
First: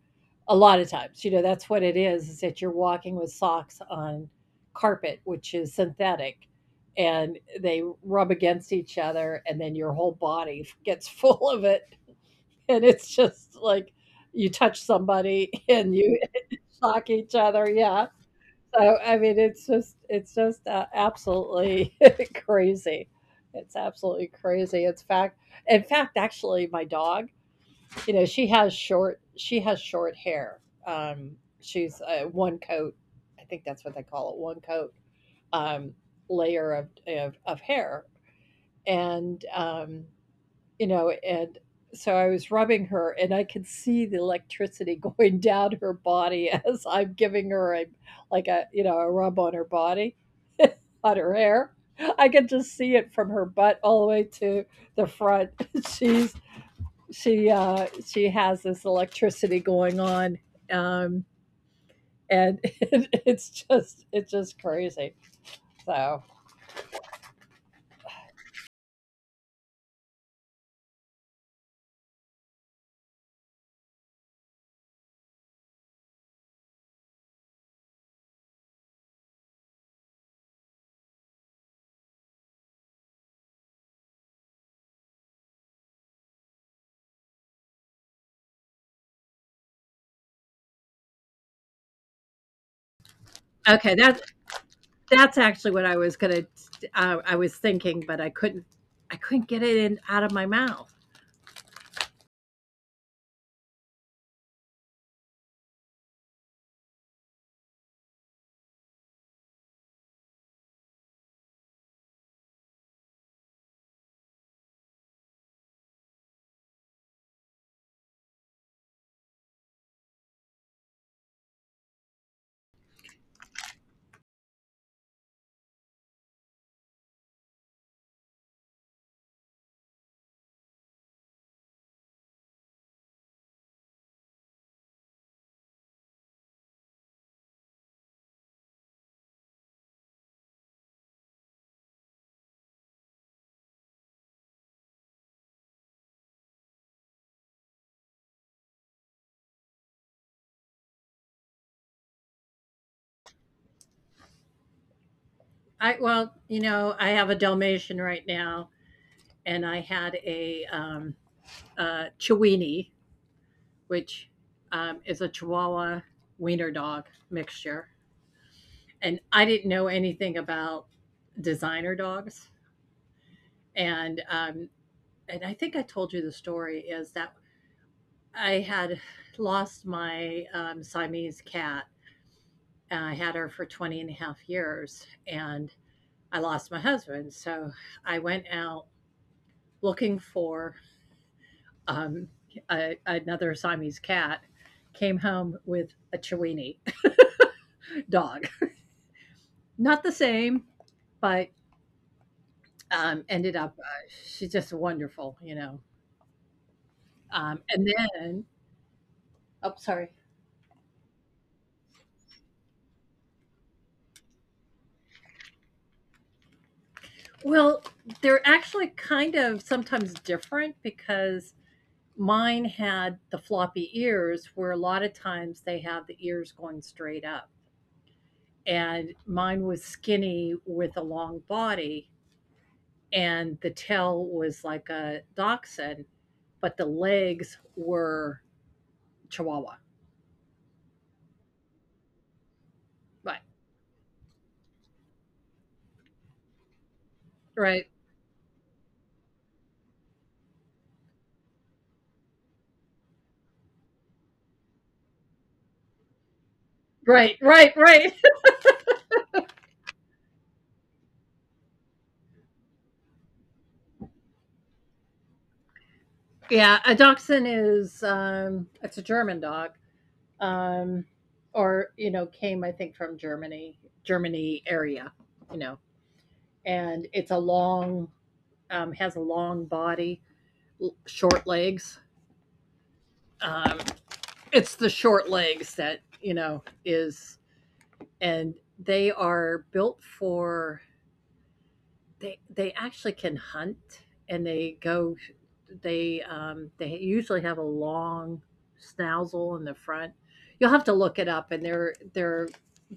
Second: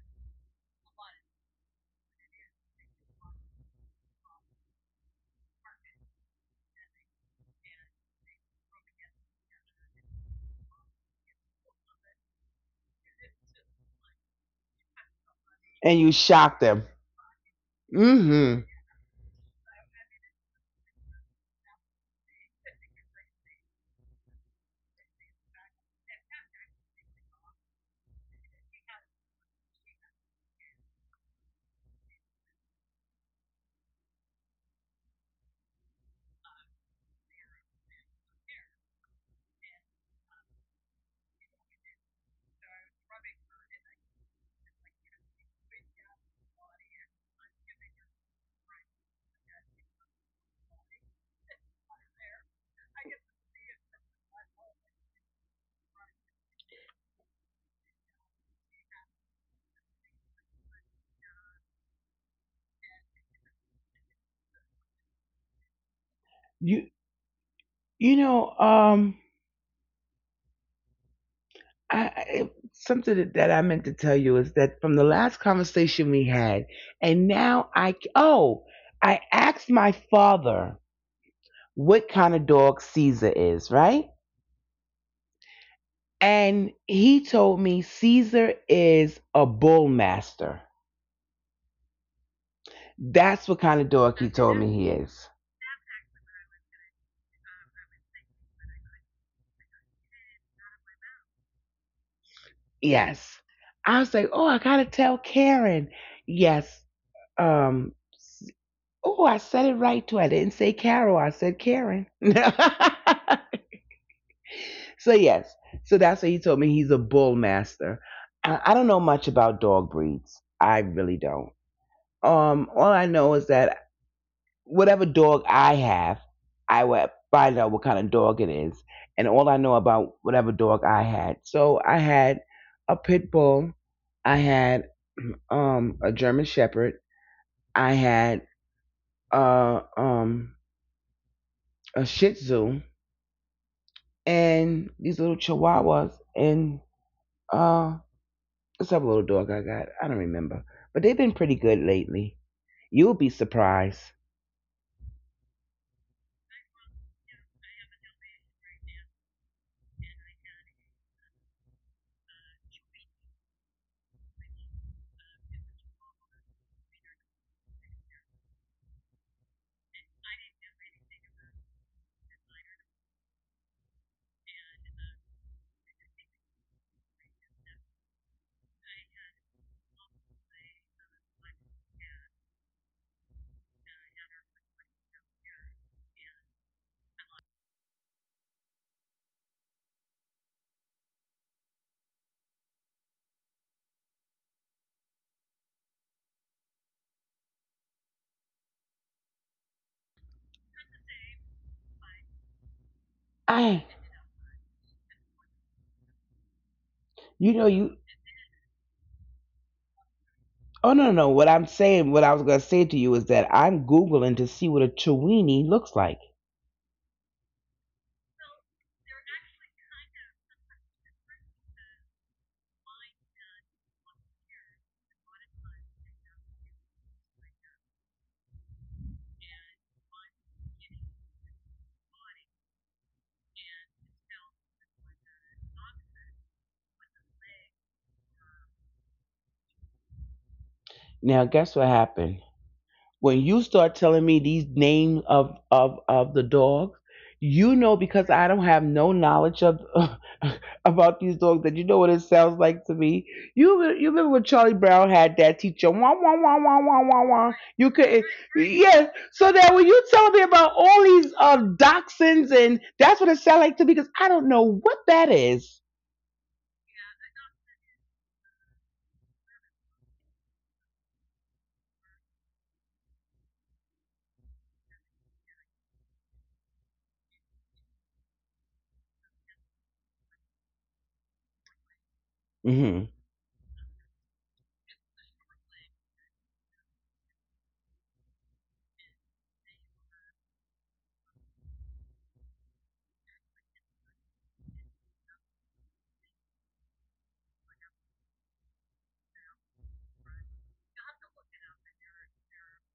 S1: a lot of times, you know, that's what it is, is that you're walking with socks on carpet, which is synthetic, and they rub against each other, and then your whole body gets full of it. And it's just like you touch somebody and
S2: And you
S1: you
S2: shock them.
S1: shock each other. Yeah.
S2: Mm-hmm.
S1: So I mean, it's just it's just, uh, absolutely crazy. It's absolutely crazy. It's fact. In fact, actually, my dog, you know, she has short she has short hair. Um, she's, uh, one coat. I think that's what they call it. One coat, um, layer of, of of hair, and, um, you know, and so I was rubbing her, and I could see the electricity going down her body as I'm giving her a like a, you know, a rub on her body, on her hair. I could just see it from her butt all the way to the front. She's she uh she has this electricity going on. Um and it, it's just it's just crazy. So
S2: You you know, um I, I something that, that I meant to tell you is that from the last conversation we had, and now I oh I asked my father what kind of dog Caesar is, right? And he told me Caesar is a bullmaster. That's what kind of
S1: okay, that,
S2: dog he told me he is.
S1: that's actually what I was gonna. Uh, I was thinking, but I couldn't. I couldn't get it in out of my mouth.
S2: Yes. I was like, oh, I gotta tell Karen. Yes. Um, Oh, I said it right too. I didn't say Carol. I said Karen. So yes. So that's what he told me. He's a bull master. I, I don't know much about dog breeds. I really don't. Um, all I know is that whatever dog I have, I will find out what kind of dog it is, and all I know about whatever dog I had. So I had a pit bull. I had um a German Shepherd. I had uh um a Shih Tzu, and these little chihuahuas and uh what's that little dog I got? I don't remember. But they've been pretty good lately. You'll be surprised.
S1: I well, you know, I have a Dalmatian right now, and I had a, um, uh, Chiweenie, which, um, is a Chihuahua wiener dog mixture, and I didn't know anything about designer dogs, and, um, and I think I told you the story is that I had lost my, um, Siamese cat, and I had her for twenty and a half years, and I lost my husband. So I went out looking for, um, a, another Siamese cat, came home with a Chiweenie dog. Not the same, but, um, ended up,
S2: I
S1: uh, she's just wonderful, you know.
S2: you
S1: Um,
S2: know
S1: and
S2: you
S1: then, oh, sorry.
S2: Oh no, no, no. What I'm saying what I was gonna say to you is that I'm googling to see what a chiweenie looks like.
S1: Well, they're actually kind of sometimes different because mine had the floppy ears where a lot of times they have the ears going straight up, and mine was skinny with a long body, and the tail was like a dachshund, but the legs were chihuahua.
S2: Now guess what happened? When you
S1: Right.
S2: start telling me these names of of of the dogs, you know,
S1: Right.
S2: because I don't have no knowledge of about these dogs, that, you know what it sounds like to me, you re- you remember when Charlie Brown had that teacher, wah wah wah wah wah wah wah,
S1: Right,
S2: you
S1: right,
S2: could.
S1: right.
S2: Yes. So that when you tell me about all these uh dachshunds, and that's what it sounds like to me because I don't know what that is.
S1: Yeah, a dachshund is, um it's a German dog. Um or, you know, came I think from Germany, Germany area, you know. And it's a long, um, has a long body, short legs.
S2: Mm-hmm.
S1: Um, it's the short legs that, you know, is, and they are built for. They they actually can hunt, and they go. They, um, they usually have a long snazzle in the front. You'll have to look it up, and their their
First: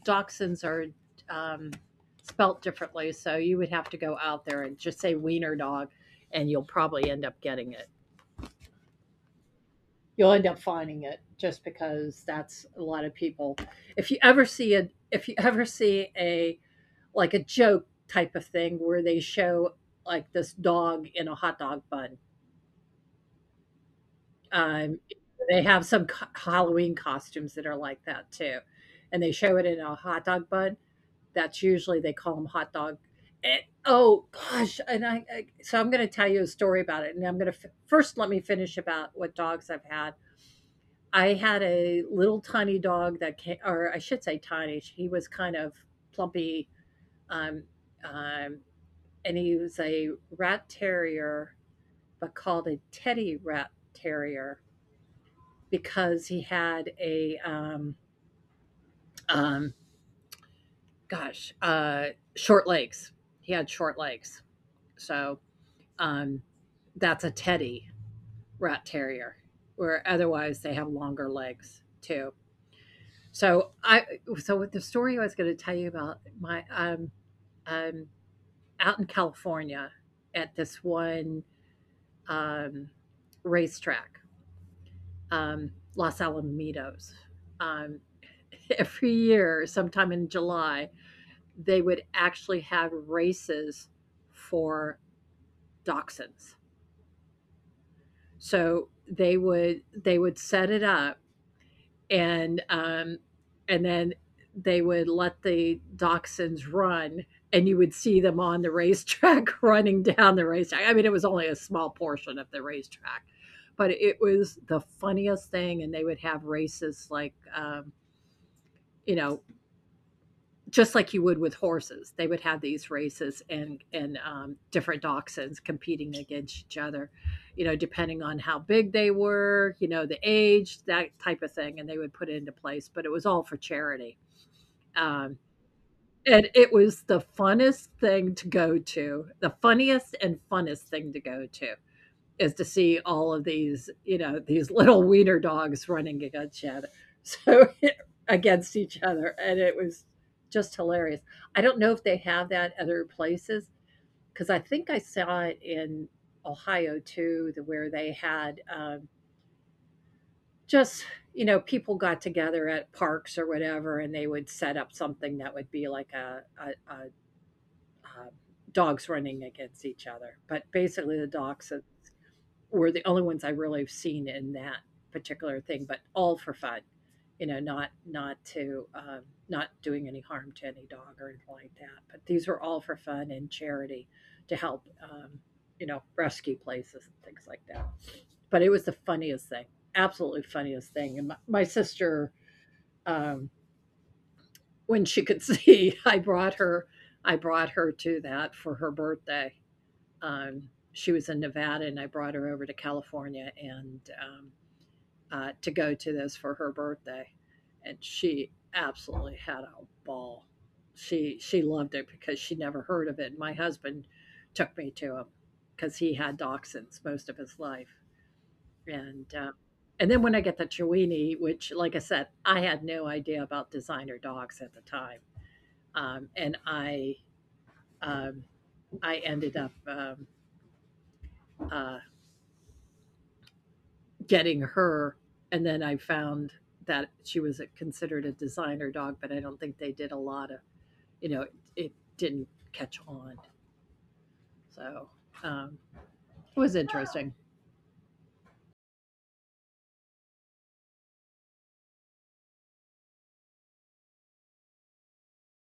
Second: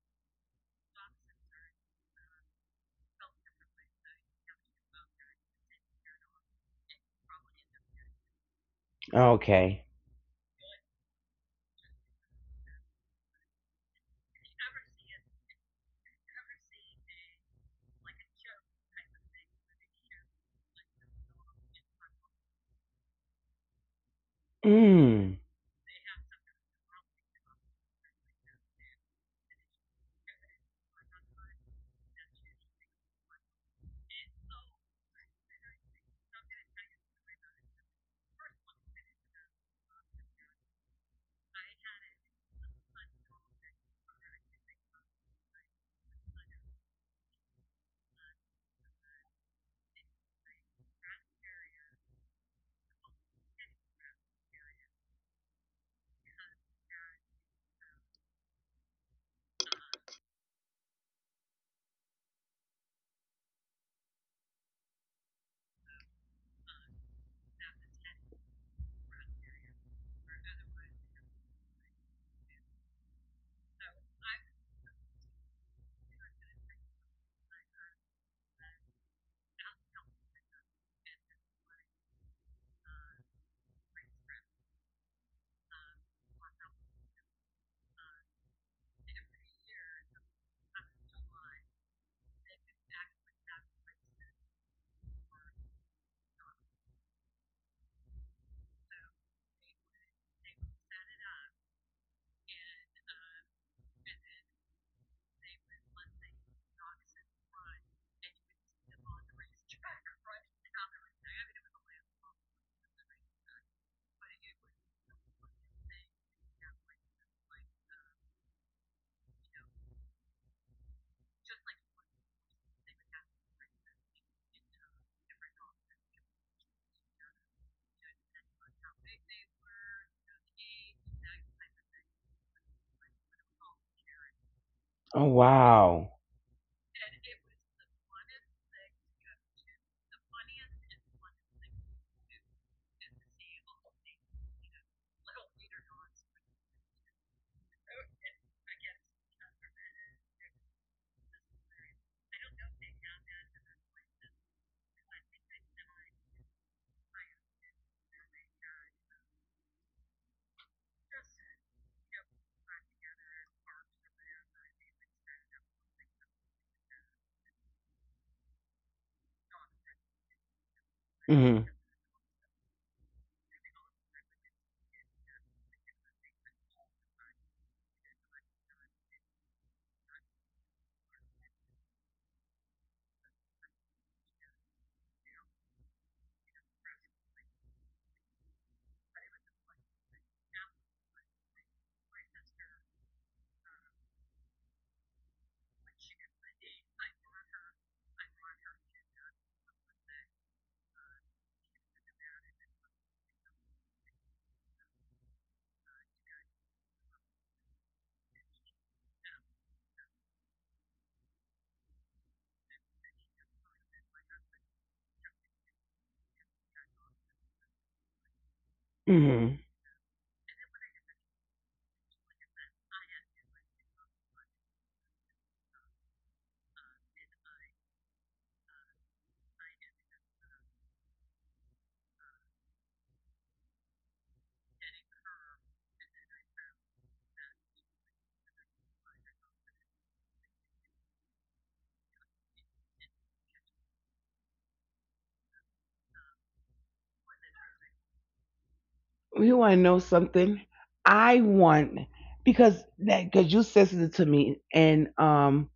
S1: dachshunds are, um, spelt differently, so you would have to go out there and just say wiener dog, and you'll probably end up getting it.
S2: Okay.
S1: You'll end up finding it just because that's a lot of people. If you ever see a if you ever see a like a joke type of thing where they show like this dog in a hot dog bun, um,
S2: Mm.
S1: they have some co- Halloween costumes that are like that too, and they show it in a hot dog bun. That's usually they call them hot dog. And, oh gosh, and I, I, so I'm going to tell you a story about it, and I'm going to f- first let me finish about what dogs I've had. I had a little tiny dog that ca or I should say tiny, he was kind of plumpy, um, um, and he was a rat terrier, but called a teddy rat terrier because he had a, um, um, gosh, uh, short legs. He had short legs. So, um, that's a teddy rat terrier, where otherwise they have longer legs too. So I so with the story I was gonna tell you about my, um um out in California at this one, um racetrack, um Los Alamitos. Um every year, sometime in July, they would actually have races for dachshunds. So they would they would set it up and um, and then they would let the dachshunds run, and you would see them on the racetrack running down the racetrack. I mean, it was only a small portion of the racetrack, but it was the funniest thing. And they would have races, like um, you know just like you would with horses. They would have these races and and um, different dachshunds competing against each other, you know, depending on how big they were, you know, the age, that type of thing, and they would put it into place. But it was all for charity.
S2: Oh
S1: Um,
S2: wow.
S1: and it was the funnest thing to go to, the funniest and funnest thing to go to is to see all of these, you know, these little wiener dogs running against each other. So against each other, and it was just hilarious. I don't know if they have that other places because I think I saw it in Ohio too, the, where they had, um, just, you know people got together at parks or whatever, and they would set up something that would be like a, a, a, a dogs running against each other. But basically, the
S2: Mm-hmm.
S1: dogs, uh, were the only ones I really have seen in that particular thing, but all for fun, you know, not not to, um, not doing any harm to any dog or anything like that. But these were all for fun and charity to help, um, you know, rescue places and things like that. But it was the funniest thing, absolutely funniest thing. And my, my sister, um, when she could see, I brought her, I brought her to that for her birthday. Um, she was in Nevada, and I brought her over to California, and, um, uh, to go to this for her birthday, and she absolutely had a ball. She she loved it because she never heard of it. My husband took me to him because he had dachshunds most of his life, and uh,
S2: Mm-hmm.
S1: and then when I get the Chiweenie, which, like I said, I had no idea about designer dogs at the time, um, and I um, I ended up, um, uh, getting her, and then I found that she was a, considered a designer dog, but I don't think they did a lot of, you know, it, it didn't catch on. So, um, it was interesting.
S2: You want to know something? I want because that because you sensitive to me, and um,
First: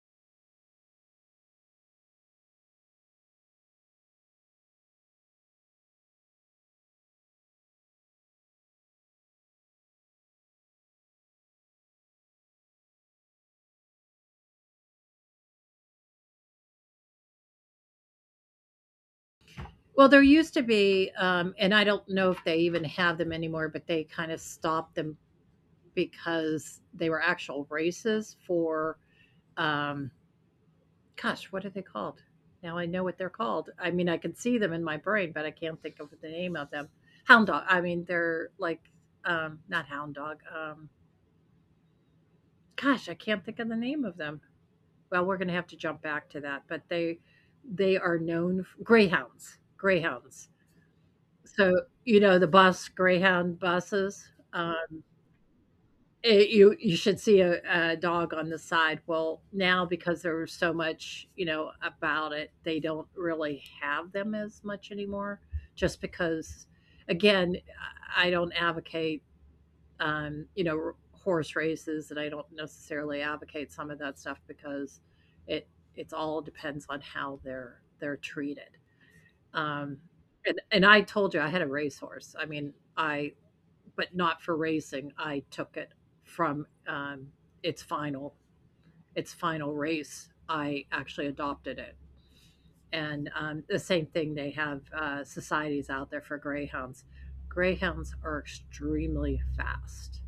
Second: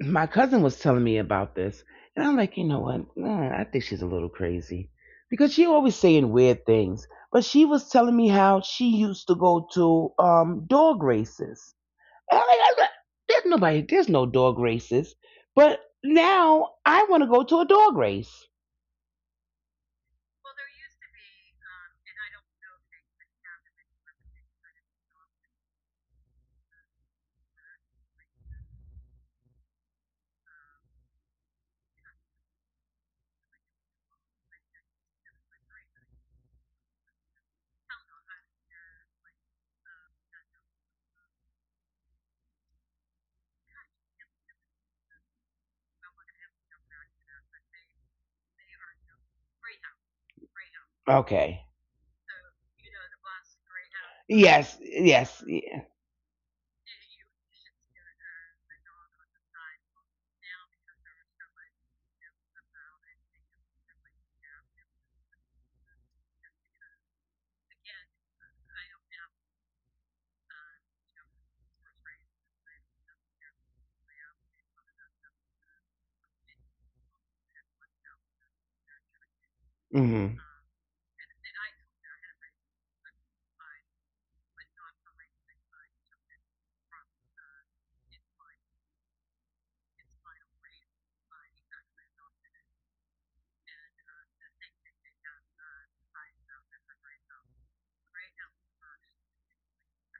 S2: my cousin was telling me about this, and I'm like, you know what? Nah, I think she's a little crazy because she always saying weird things. But she was telling me how she used to go to um dog races. And I'm like, I'm not- there's nobody, there's no dog races. But now I want to go to a dog race.
S1: Well, there used to be, um, and I don't know if they even have them anymore, but they kind of stopped them because they were actual races for, um, gosh, what are they called? Now I know what they're called. I mean, I can see them in my brain, but I can't think of the name of them. Hound dog. I mean, they're like, um, not hound dog. Um, gosh, I can't think of the name of them. Well, we're going to have to jump back to that, but they they are known, f greyhounds. Greyhounds.
S2: Okay.
S1: So, you know, the bus, greyhound buses. um,
S2: Yes. Yes. Yeah.
S1: It you you should see a a dog on the side. Well, now because there was so much, you know, about it, they don't really have them as much anymore, just because, again, I I don't advocate, um, you know, horse races, and I don't necessarily advocate some of that stuff because it it's all depends on how they're they're treated. Um,
S2: Mm-hmm.
S1: and and I told you I had a racehorse. I mean, I but not for racing. I took it from, um, its final its final race. I actually adopted it, and, um, the same thing. They have, uh, societies out there for greyhounds. Greyhounds are extremely fast,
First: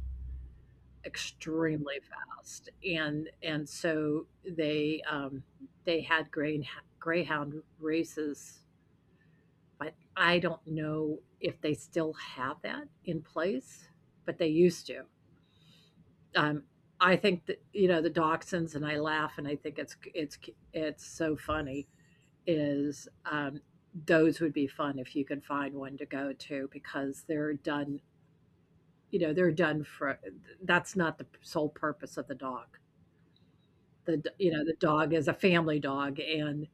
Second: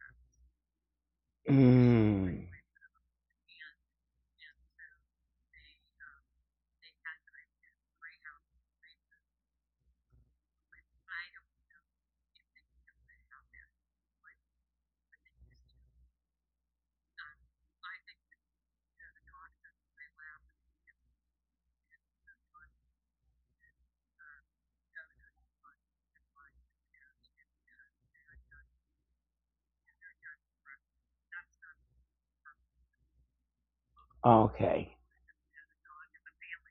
S1: extremely
S2: Mm.
S1: fast, and and so they, um, they had, grey, greyhound races. But I don't know if they still have that in place, but they used to. Um, I think that, you know, the dachshunds, and I laugh and I think it's it's it's so funny is, um, those would be fun if you could find one to go to because they're done, you know, they're done for, that's not the sole purpose of the dog. The d- you know, the
S2: Okay.
S1: dog is a family dog, and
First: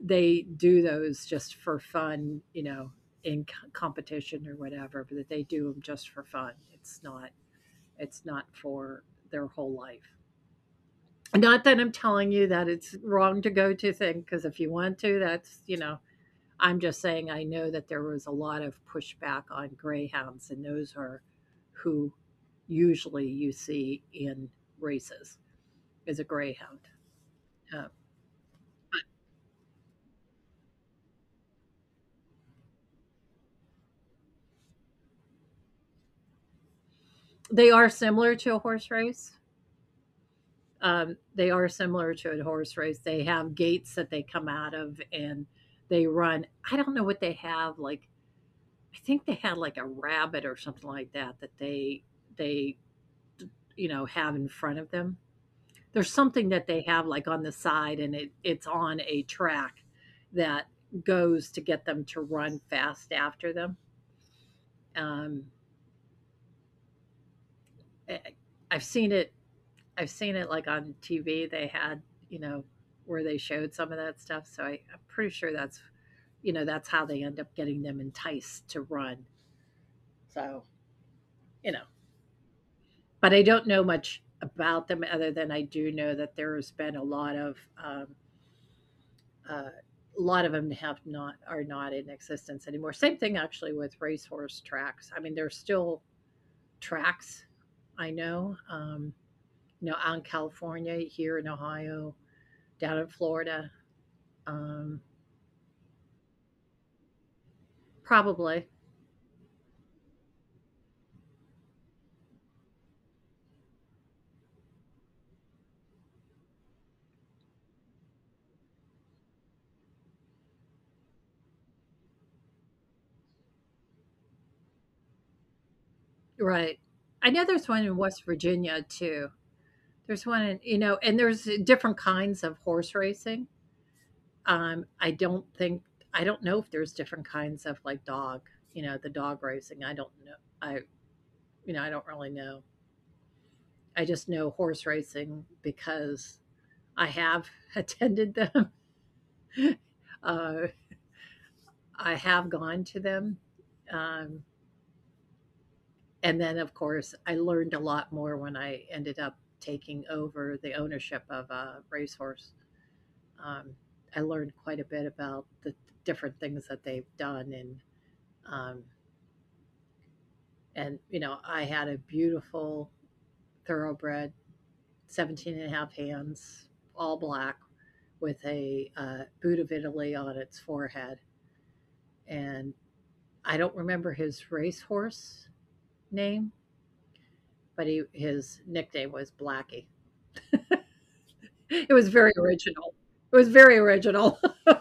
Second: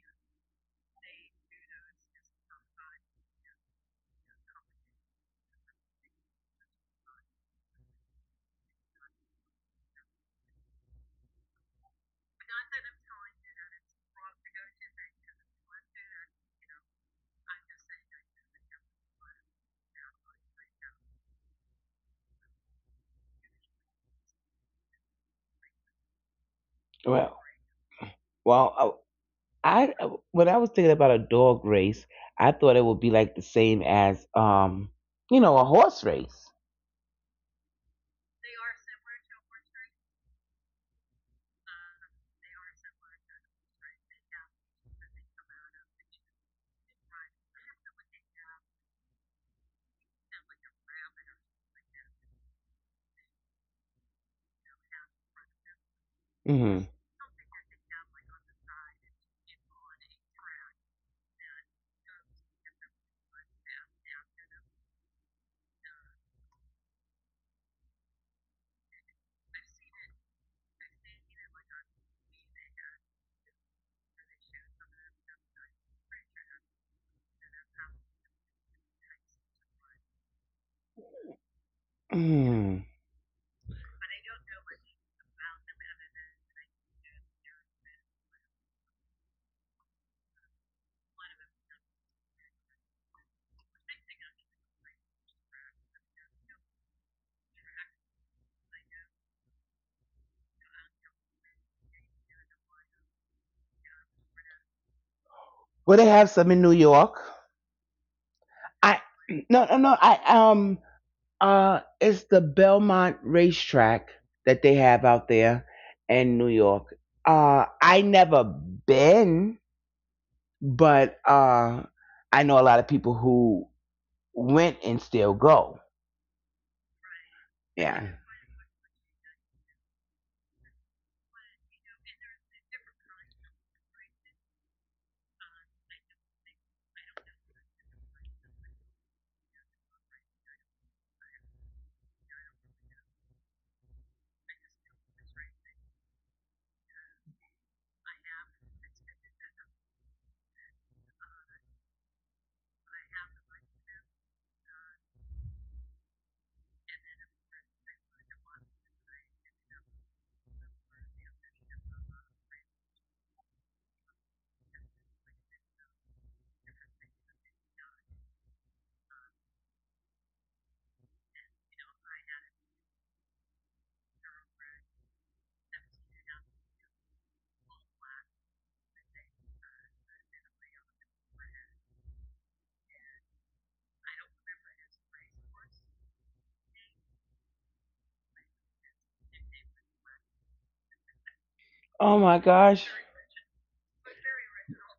S1: they do those just for fun, you know, in, c- competition or whatever, but they do them just for fun. It's not, it's not for their whole life. Not that I'm telling you that it's wrong to go to thing, because if you want to, that's, you know, I'm just saying I know that there was a lot of pushback on greyhounds, and those are who usually you see in races is a greyhound.
S2: Well,
S1: Uh,
S2: well, I I- when I was thinking about a dog race, I thought it would be like the same as, um, you know, a horse race.
S1: they are similar to a horse race. Um, they are similar to a horse race. They have gates that they come out of, and they run. I don't know what they have. Like, I think they had like a rabbit or something like that that they they, you know, have in front of them. There's something that
S2: Hmm.
S1: they have, like, on the side, and it it's on a track that goes to get them to run fast after them. Um, eh, I've seen it I've seen it, like, on T V. They had, you know, where they showed some of that stuff, so I I'm pretty sure that's, you know, that's how they end up getting them enticed to run. So, you know,
S2: Mm.
S1: but I don't know much about them other than I do know that there's been a lot of, um uh, a lot of them have not, are not in existence anymore. Same thing actually with racehorse tracks. I mean, there's still tracks. I know, um, you know, out in California, here in Ohio, down in Florida, um,
S2: Well, they have some in New York.
S1: probably.
S2: I No, no, no. I, um uh, it's the Belmont racetrack that they have out there in New York. Uh, I never been, but uh, I know a lot of people who went and still go.
S1: Right. I know there's one
S2: Yeah.
S1: in West Virginia too. There's one in, you know, and there's different kinds of horse racing. Um, I don't think, I don't know if there's different kinds of, like, dog, you know, the dog racing. I don't know. I you know, I don't really know. I just know horse racing because I have attended them. Uh, I have gone to them. Um, and then, of course, I learned a lot more when I ended up taking over the ownership of a racehorse. Um, I learned quite a bit about the different things that they've done. And, um, and, you know, I had a beautiful thoroughbred, seventeen and a half hands, all black, with a, uh, boot of Italy on its forehead. And I don't remember his racehorse name, but he his nickname was Blackie. It
S2: Oh
S1: was
S2: my
S1: very
S2: gosh.
S1: original. It was very original.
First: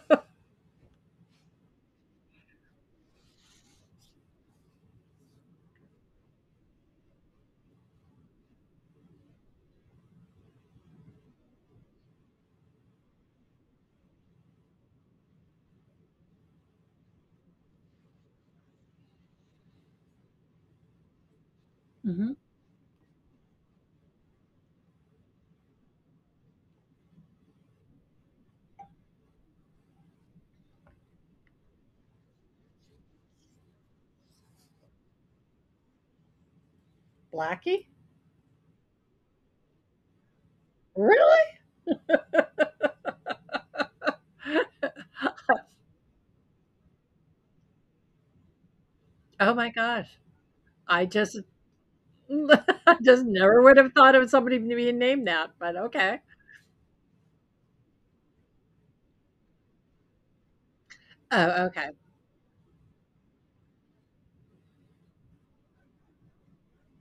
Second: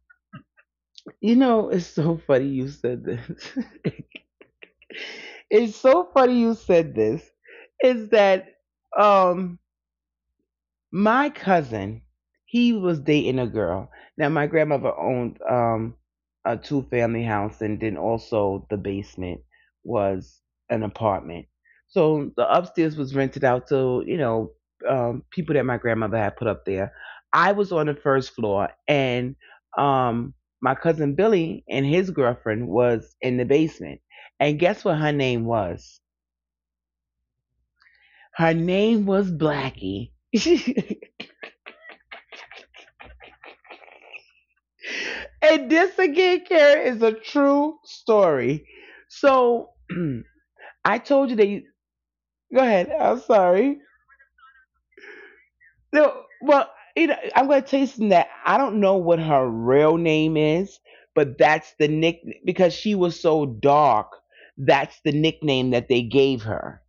S2: You know, it's so funny you said this. It's so funny you said this. Is that um my cousin, he was dating a girl. Now my grandmother owned um a two family house, and then also the basement was an apartment. So the
S1: Hmm.
S2: upstairs was rented out to, you know, um people that my grandmother had put up there. I was on the first floor, and um my cousin Billy and his girlfriend was in the basement. And guess what her name was?
S1: Blackie?
S2: Her name was Blackie.
S1: Really?
S2: And this again, Karen, is a true story.
S1: Oh my
S2: So
S1: gosh.
S2: I
S1: I
S2: told
S1: just
S2: you that you, go ahead.
S1: I just
S2: I'm
S1: never would
S2: sorry.
S1: have thought of somebody being named that, but okay.
S2: No, well, you know, I'm gonna tell you something that I don't know what her real name is, but
S1: Oh,
S2: that's
S1: okay.
S2: the nick because she was so dark. That's the nickname that they gave her.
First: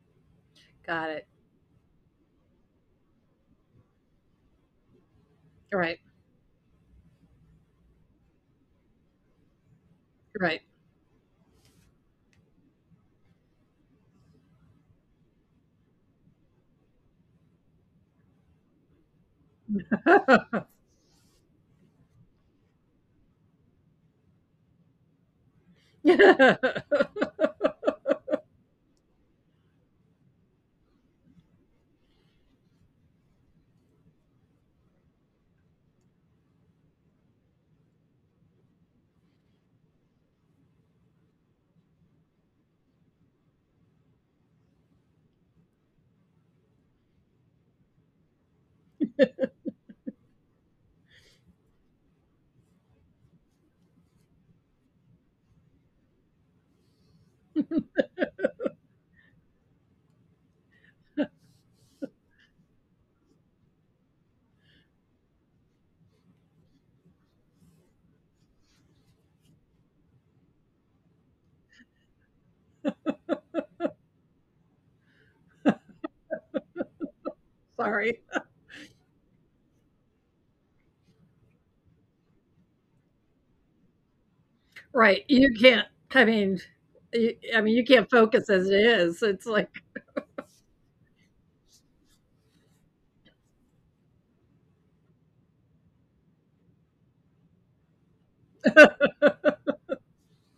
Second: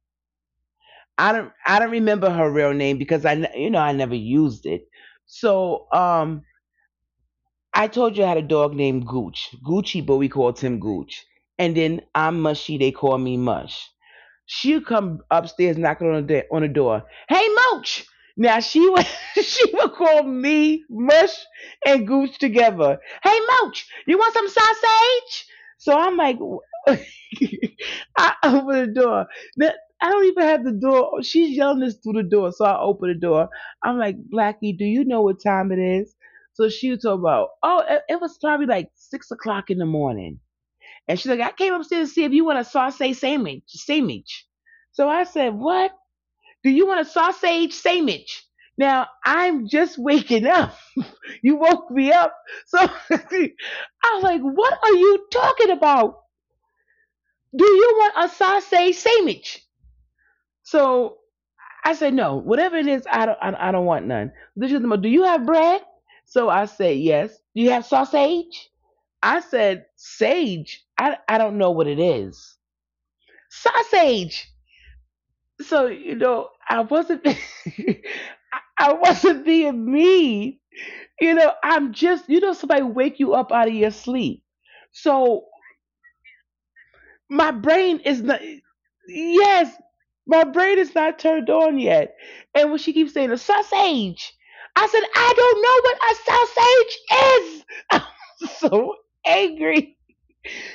S1: Got it.
S2: I don't I don't remember her real name because I n- you know I never used it. So
S1: Right.
S2: um I told you I had a dog named Gooch. Gucci, but we called
S1: Right.
S2: him Gooch. And then I'm Mushy, they call me Mush. She'll come upstairs knocking on the, on the door. Hey, Mooch! Now she would she would call me Mush and Gooch together. Hey, Mooch, you want some sausage? So I'm like, I open the door. Now, I don't even have the door. She's yelling this through the door, so I open the door. I'm like, Blackie, do you know what time it is? So she was talking about, oh, it, it was probably like six o'clock in the morning. And she's like, I came upstairs to see if you want a sausage sandwich. Sandwich. So I said, What? Do you want a sausage sandwich? Now I'm just waking up. You woke me up. So I was like, What are you talking about? Do you want a sausage sandwich? So I said, No, whatever it is, I don't, I don't, I don't want none. This is the Do you have bread? So I said, Yes. Do you have sausage? I said, Sage. I, I don't know what it is. Sausage. So, you know, I wasn't
S1: Sorry.
S2: I wasn't being mean. You know, I'm just, you know somebody wake you up out of your sleep.
S1: Right.
S2: So
S1: You can't. I mean,
S2: my
S1: you, I mean
S2: brain
S1: you
S2: is
S1: can't
S2: not
S1: focus as it is. It's
S2: yes,
S1: like
S2: my brain is not turned on yet. And when she keeps saying a sausage, I said, I don't know what a sausage is. I'm so angry.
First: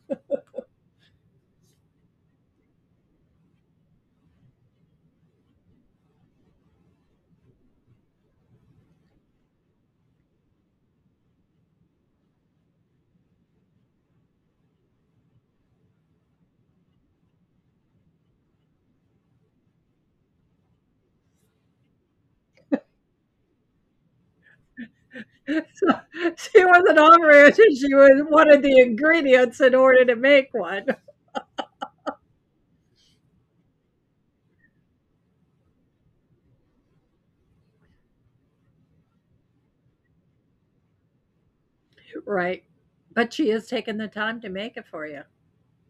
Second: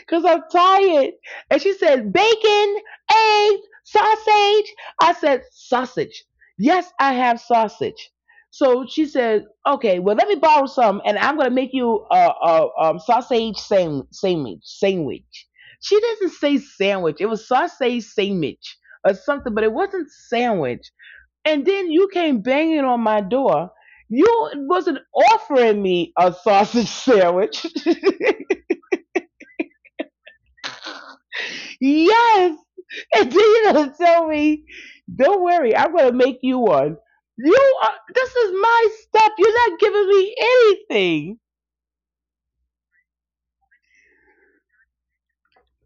S2: Cause I'm tired. And she said, bacon, eggs, sausage. I said, sausage. Yes, I have sausage. So she said, okay, well, let me borrow some and I'm going to make you a, a, um, sausage sam- sandwich, sandwich. She doesn't say sandwich. It was sausage sandwich or something, but it wasn't sandwich. And then you came banging on my door. You wasn't offering
S1: so
S2: me a
S1: she
S2: sausage
S1: wasn't on it.
S2: sandwich.
S1: She was wanted the ingredients in order to make one.
S2: Yes. And then you're gonna tell me, don't worry, I'm gonna make you one. You are, this is my stuff. You're not giving me anything.
S1: Right. But she has taken the time to make it for you.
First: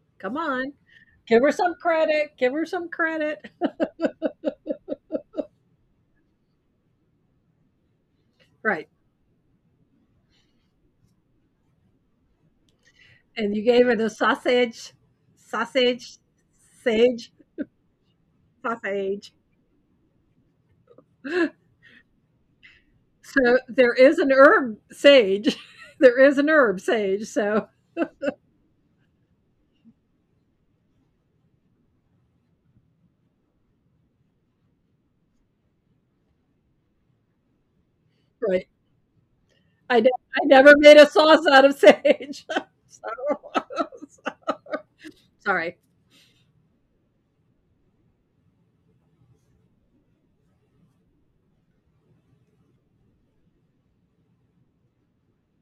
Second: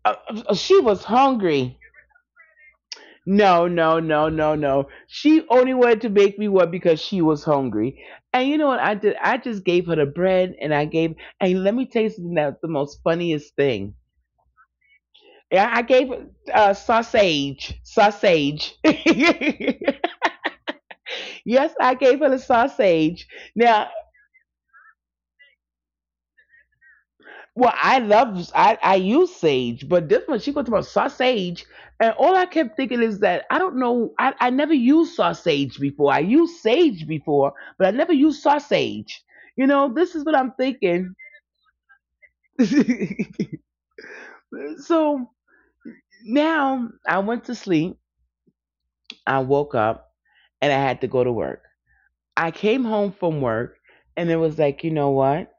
S2: Uh,
S1: Come
S2: uh,
S1: on.
S2: she was
S1: Give her some
S2: hungry.
S1: credit. Give her some credit.
S2: No, no, no, no, no. She only wanted to make me one because she was hungry. And you know what
S1: Right.
S2: I did? I just gave her the bread and I gave, and let me tell you something, that's the most
S1: And
S2: funniest
S1: you gave her
S2: thing.
S1: the sausage,
S2: Yeah, I gave
S1: sausage,
S2: her uh,
S1: sage,
S2: sausage. Sausage.
S1: sausage.
S2: Yes, I gave her the sausage.
S1: So there
S2: Now,
S1: is an herb sage. There is an herb sage. So,
S2: well, I love I, I use sage, but this one she goes about sausage, and all I kept thinking is that I don't know, I, I never used sausage before. I used sage before, but I never used
S1: right.
S2: sausage. You know,
S1: I, ne-
S2: this is what
S1: I
S2: I'm
S1: never made a
S2: thinking.
S1: sauce out of sage. So,
S2: So
S1: sorry.
S2: now I went to sleep. I woke up and I had to go to work. I came home from work and it was like, you know what?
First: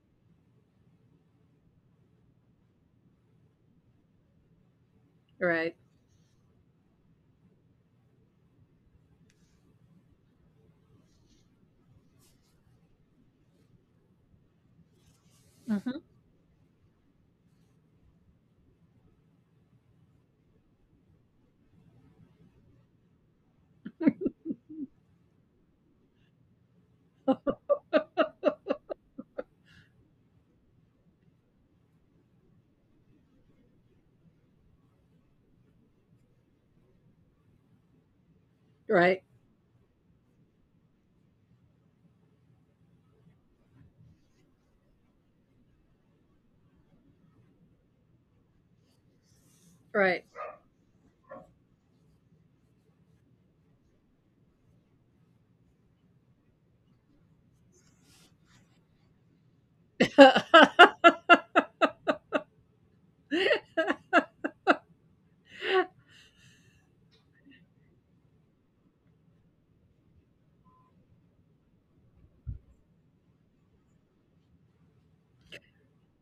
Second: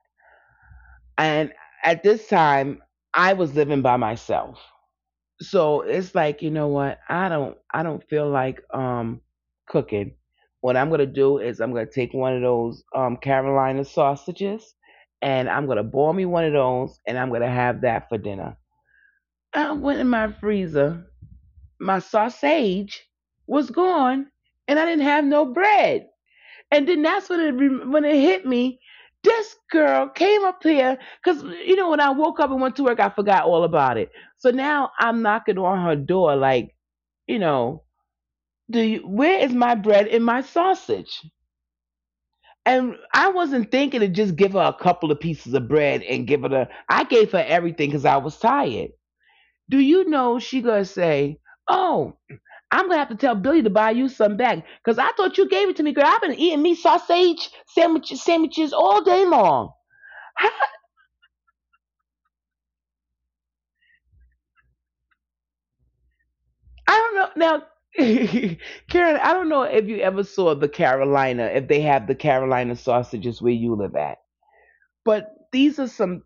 S2: And at this time, I was living by myself.
S1: Right.
S2: So it's like, you know what, i don't I don't feel like um cooking. What I'm gonna do is I'm gonna take one of those um Carolina sausages, and I'm gonna
S1: Hmm.
S2: boil me one of those, and I'm gonna have that for dinner. I went in my freezer. My sausage was gone, and I didn't have no bread. And then that's when it re- when it hit me, this girl came up here, because, you know, when I woke up and went to work, I forgot all about it. So now I'm knocking on her door like, you know, do you,
S1: Right.
S2: where is my bread and my sausage? And I wasn't thinking to just give her a couple of pieces of bread and give her the. I gave her everything because I was tired. Do you
S1: Right.
S2: know she gonna say, "Oh, I'm gonna have to tell Billy to buy you some back because I thought you gave it to me, girl. I've been eating meat sausage sandwiches, sandwiches all day long." I don't know now, Karen. I don't know if you ever saw the Carolina, if they have the Carolina sausages where you live at. But these are some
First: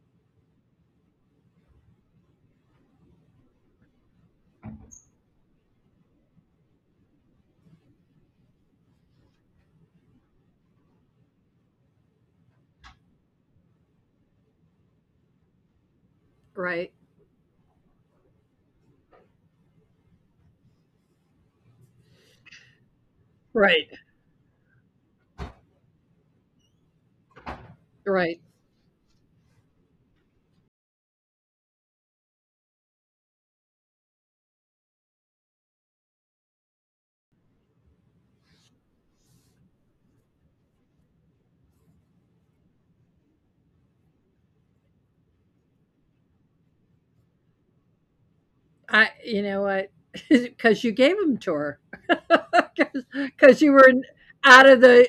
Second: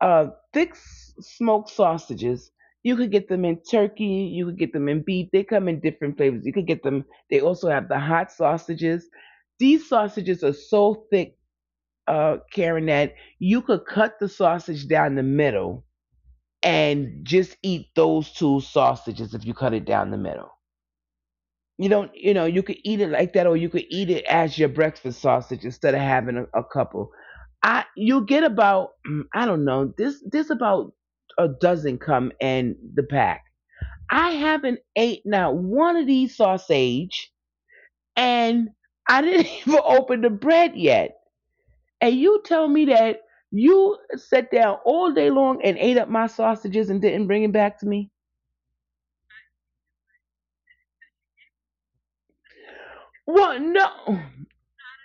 S2: uh, thick smoked sausages. You could get them in turkey. You could get them in beef. They come in different flavors. You could get them. They also have the hot sausages. These sausages are so thick, uh, Karen, that you could cut the sausage down the middle
S1: Right.
S2: and just eat those two sausages if you cut it down the middle. You don't, you know, you could eat it like that, or you
S1: Right.
S2: could eat it as your breakfast sausage instead of having a, a couple. I, you
S1: Right.
S2: get about, mm, I don't know, this, this about a dozen come in the pack. I haven't ate not one of these sausage, and I didn't even open the bread yet. And you tell me that you sat down all day long and ate up my sausages and didn't bring it back to me?
S1: I, you know what? Because you gave them to her. Because
S2: What?
S1: you were
S2: No.
S1: out of the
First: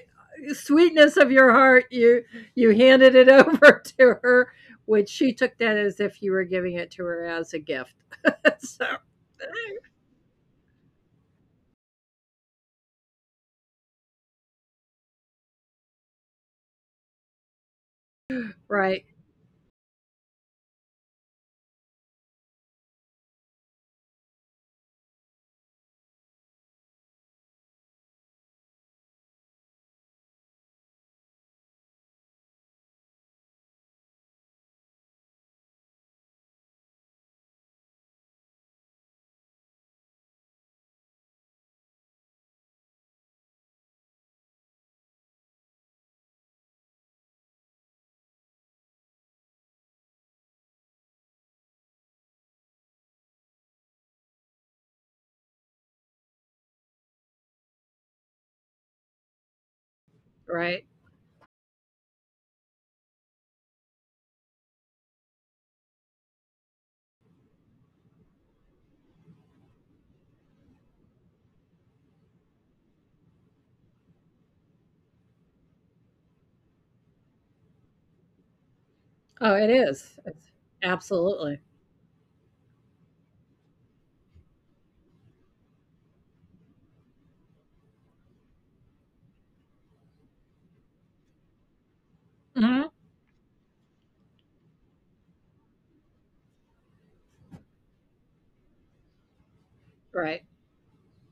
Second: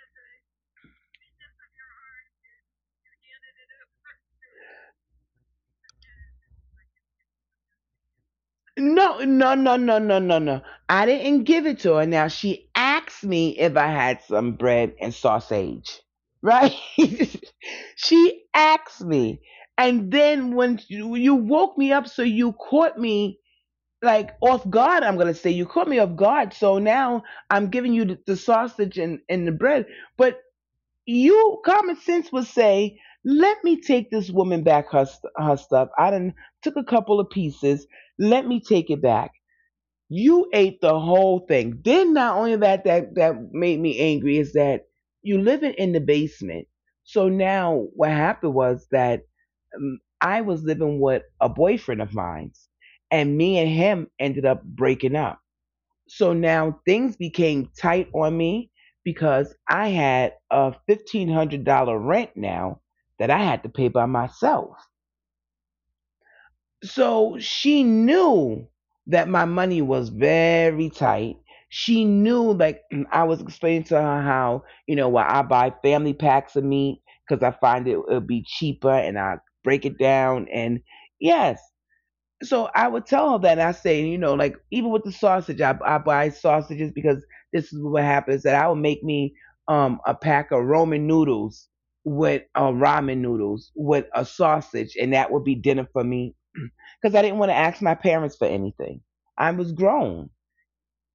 S1: sweetness of your heart, you you handed it over to her, which she took that as if you were giving it to her as a gift. So,
S2: No, no, no, no, no, no, no. I didn't give it to her. Now she asked me if I had some bread and sausage. Right? She asked
S1: right.
S2: me. And then when you, you woke me up, so you caught me like off guard, I'm going to say. You caught me off guard. So now I'm giving you the, the sausage and, and the bread. But you, common sense would say, let me take this woman back her, st- her stuff. I done took a couple of pieces. Let me take it back. You ate the whole thing. Then not only that, that that made me angry is that you living in the basement. So now what happened was that um, I was living with a boyfriend of mine, and me and him ended up breaking up. So now things became tight on me because I had
S1: Right.
S2: a fifteen hundred dollar rent now that I had to pay by myself. So she knew that my money was very tight. She knew, like, I was explaining to her how, you know, why I buy family packs of meat because I find it will be cheaper and I
S1: Oh, it
S2: break it
S1: is. It's-
S2: down. And
S1: absolutely.
S2: yes, so I would tell her that. I say, you know, like, even with the sausage, I, I buy sausages because this is what happens, that I would make me um, a pack of Roman noodles with uh,
S1: Mhm.
S2: ramen noodles with a sausage, and that would be dinner for me because I didn't want to ask my parents for anything. I was
S1: Right.
S2: grown,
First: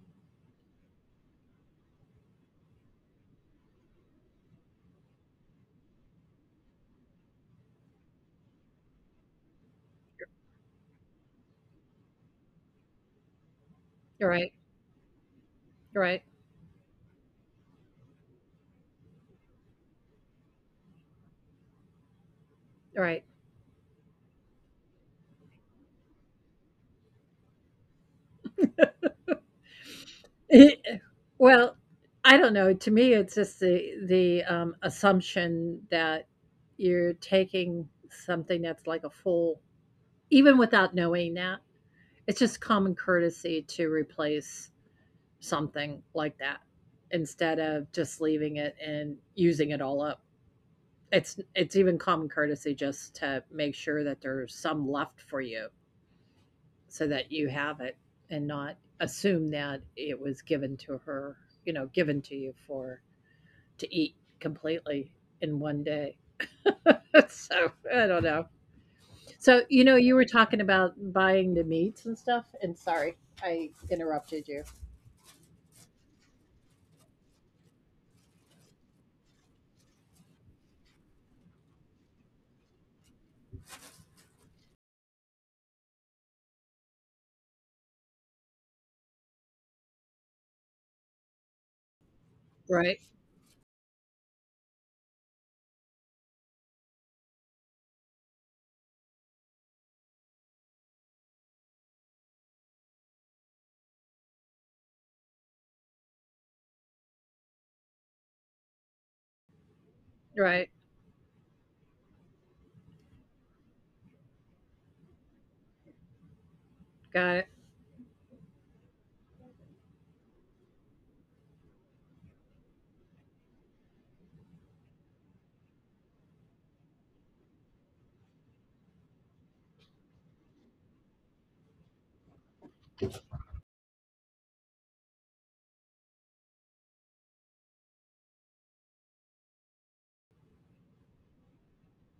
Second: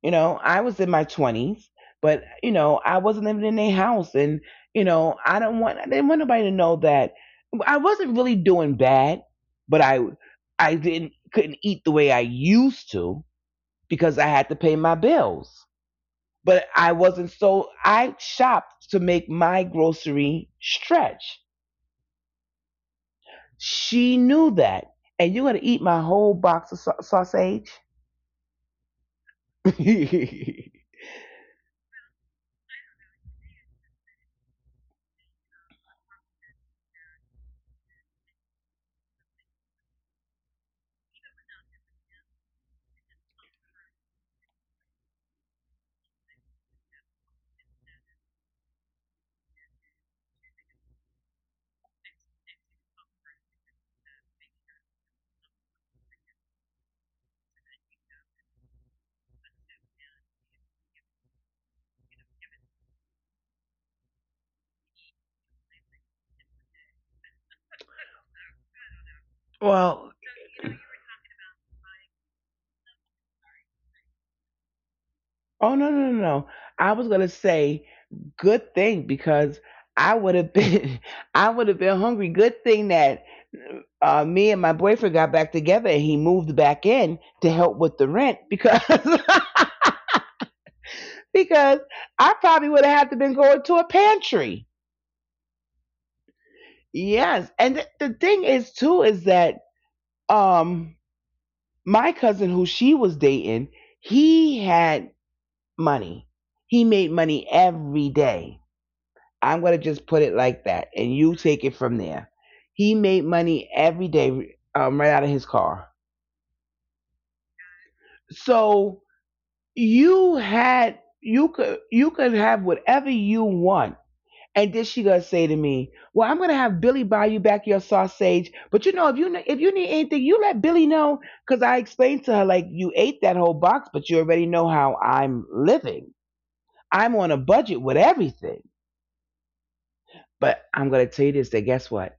S2: you know, I was in my twenties, but, you know, I wasn't living in their house. And, you know, I don't want, I didn't want nobody to know that I wasn't really doing bad, but I, I didn't, couldn't eat the way I used to because I had
S1: Right.
S2: to pay my bills.
S1: Right.
S2: But I wasn't so, I shopped to make my grocery stretch.
S1: Right.
S2: She knew that. And you're going to eat my whole box of sau- sausage?
S1: Well, I don't know. To me, it's just the the, um, assumption that you're taking something that's like a full, even without knowing that, it's just common courtesy to replace something like that instead of just leaving it and using it all up. It's it's even common courtesy just to make sure that there's some left for you so that you have it and not assume that it was given to her, you know, given to you for to eat completely in one day. So I don't know. So, you know,
S2: Well,
S1: you were talking about buying the meats and stuff, and sorry, I interrupted you.
S2: oh no, no, no, no. I was gonna say good thing because I would have been I would have been hungry. Good thing that uh, me and my boyfriend got back together and he moved back in to help with the rent, because because I probably would
S1: Right,
S2: have had to been going to a pantry. Yes, and th- the thing is too is that um my cousin who she was dating, he had money. He made money every day, I'm going to just put it
S1: right,
S2: like that, and you take it from there. He made money every day, um, right out of his car.
S1: got it.
S2: So you had, you could you could have whatever you want. And then she gonna say to me, "Well, I'm gonna have Billy buy you back your sausage, but you know, if you if you need anything, you let Billy know." Because I explained to her, like, you ate that whole box, but you already know how I'm living. I'm on a budget with everything. But I'm gonna tell you this: that guess what?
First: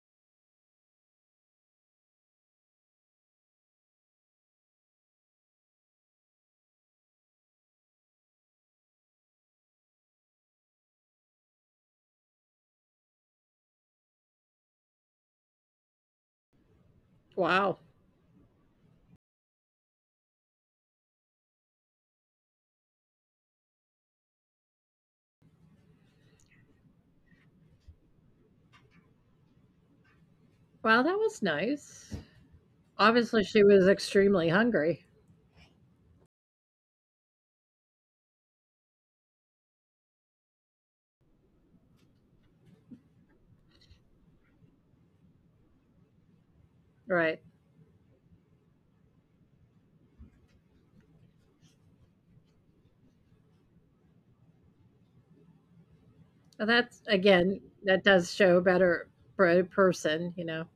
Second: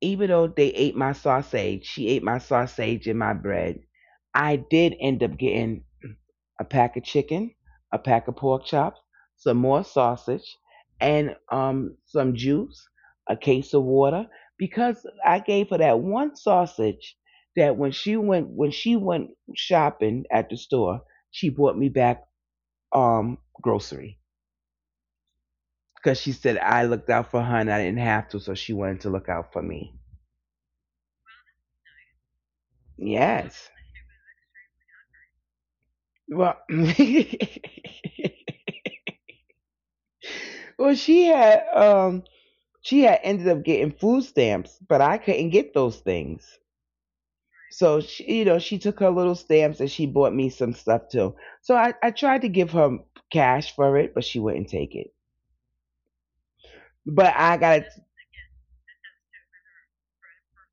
S2: Even though they ate my sausage, she ate my sausage and my bread. I did end up getting a pack of chicken, a pack of pork chops, some more sausage, and um, some juice, a case of water, because I gave her that one sausage, that
S1: Wow,
S2: when she went when she went shopping at the store, she brought me back um grocery, because she said I looked out for her and I didn't have to, so she wanted to look out for me.
S1: wow, that was nice. Obviously, she
S2: Yes.
S1: was extremely hungry.
S2: Well, well, she had um she had ended up getting food stamps, but I couldn't get those things.
S1: Right.
S2: So she, you know, she took her little stamps and she bought me some stuff too. So I, I tried to give her cash for it, but she wouldn't take it.
S1: Well, that's
S2: But
S1: again,
S2: I got
S1: that does show better for a person, you know.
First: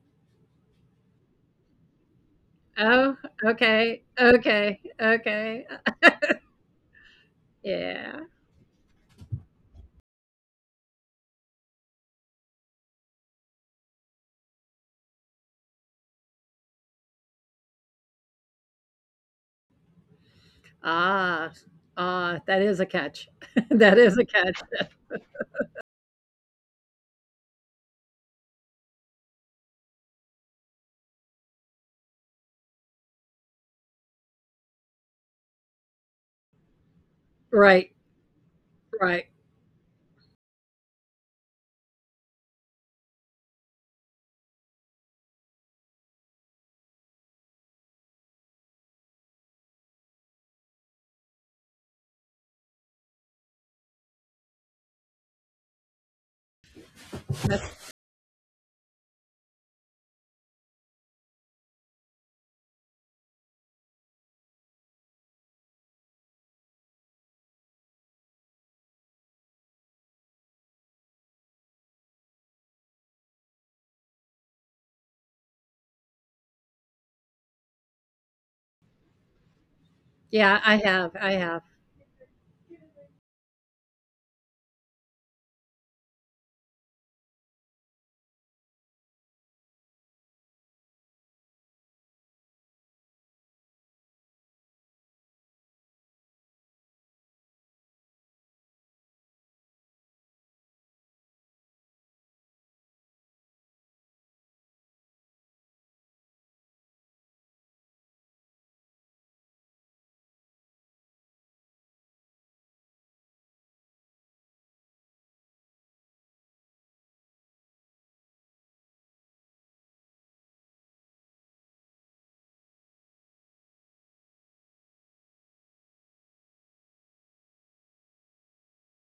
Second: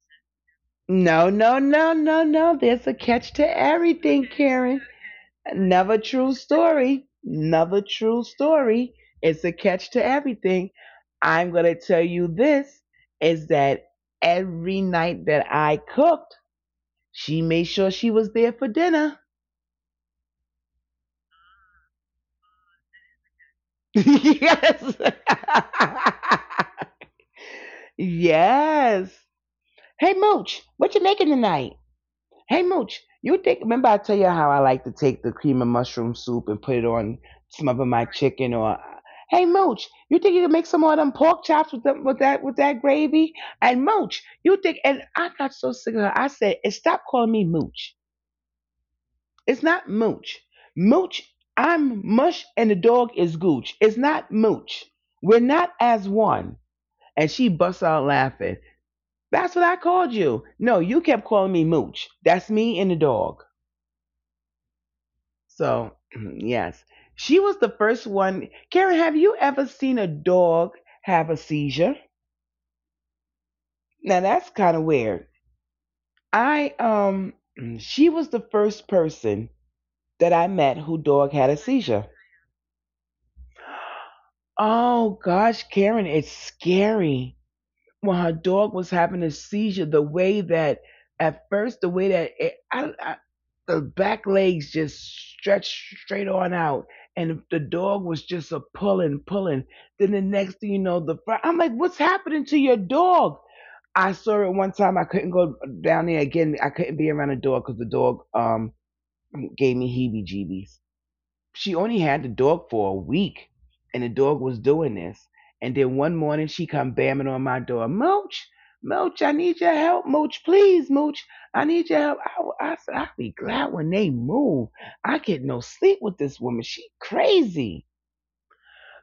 S2: no, no, no, no, no. There's a
S1: Oh,
S2: catch to
S1: okay,
S2: everything,
S1: okay,
S2: Karen.
S1: okay.
S2: Another true story. Another
S1: Yeah.
S2: true story. It's a catch to everything. I'm going to tell you this is that every night that I cooked, she made sure she was there for dinner.
S1: Ah, ah, that is a catch. That is a catch.
S2: Yes. Yes. Hey, Mooch, what you making tonight? Hey Mooch, you think? Remember, I tell you how I like to take the cream of mushroom soup and put it on some of
S1: Right,
S2: my chicken. Or
S1: right.
S2: hey Mooch, you think you can make some more of them pork chops with them with that with that gravy? And Mooch, you think? And I got so sick of her. I said, "Eh, stop calling me Mooch. It's not Mooch. Mooch, I'm Mush, and the dog is Gooch. It's not Mooch. We're not as one." And she busts
S1: That's
S2: out laughing. That's what I called you. No, you kept calling me Mooch. That's me and the dog. So, yes, she was the first one. Karen, have you ever seen a dog have a seizure? Now that's kind of weird. I um, she was the first person that I
S1: yeah,
S2: met
S1: I
S2: who
S1: have,
S2: dog
S1: I
S2: had a
S1: have.
S2: seizure. Oh gosh, Karen, it's scary. When her dog was having a seizure, the way that at first, the way that it, I, I, the back legs just stretched straight on out, and the dog was just a pulling, pulling. Then the next thing you know, the front, I'm like, what's happening to your dog? I saw it one time. I couldn't go down there again. I couldn't be around a dog because the dog um, gave me heebie-jeebies. She only had the dog for a week and the dog was doing this. And then one morning she come bamming on my door, Mooch, Mooch, I need your help, Mooch, please Mooch, I need your help. i, I said, I'll be glad when they move. I get no sleep with this woman, she crazy.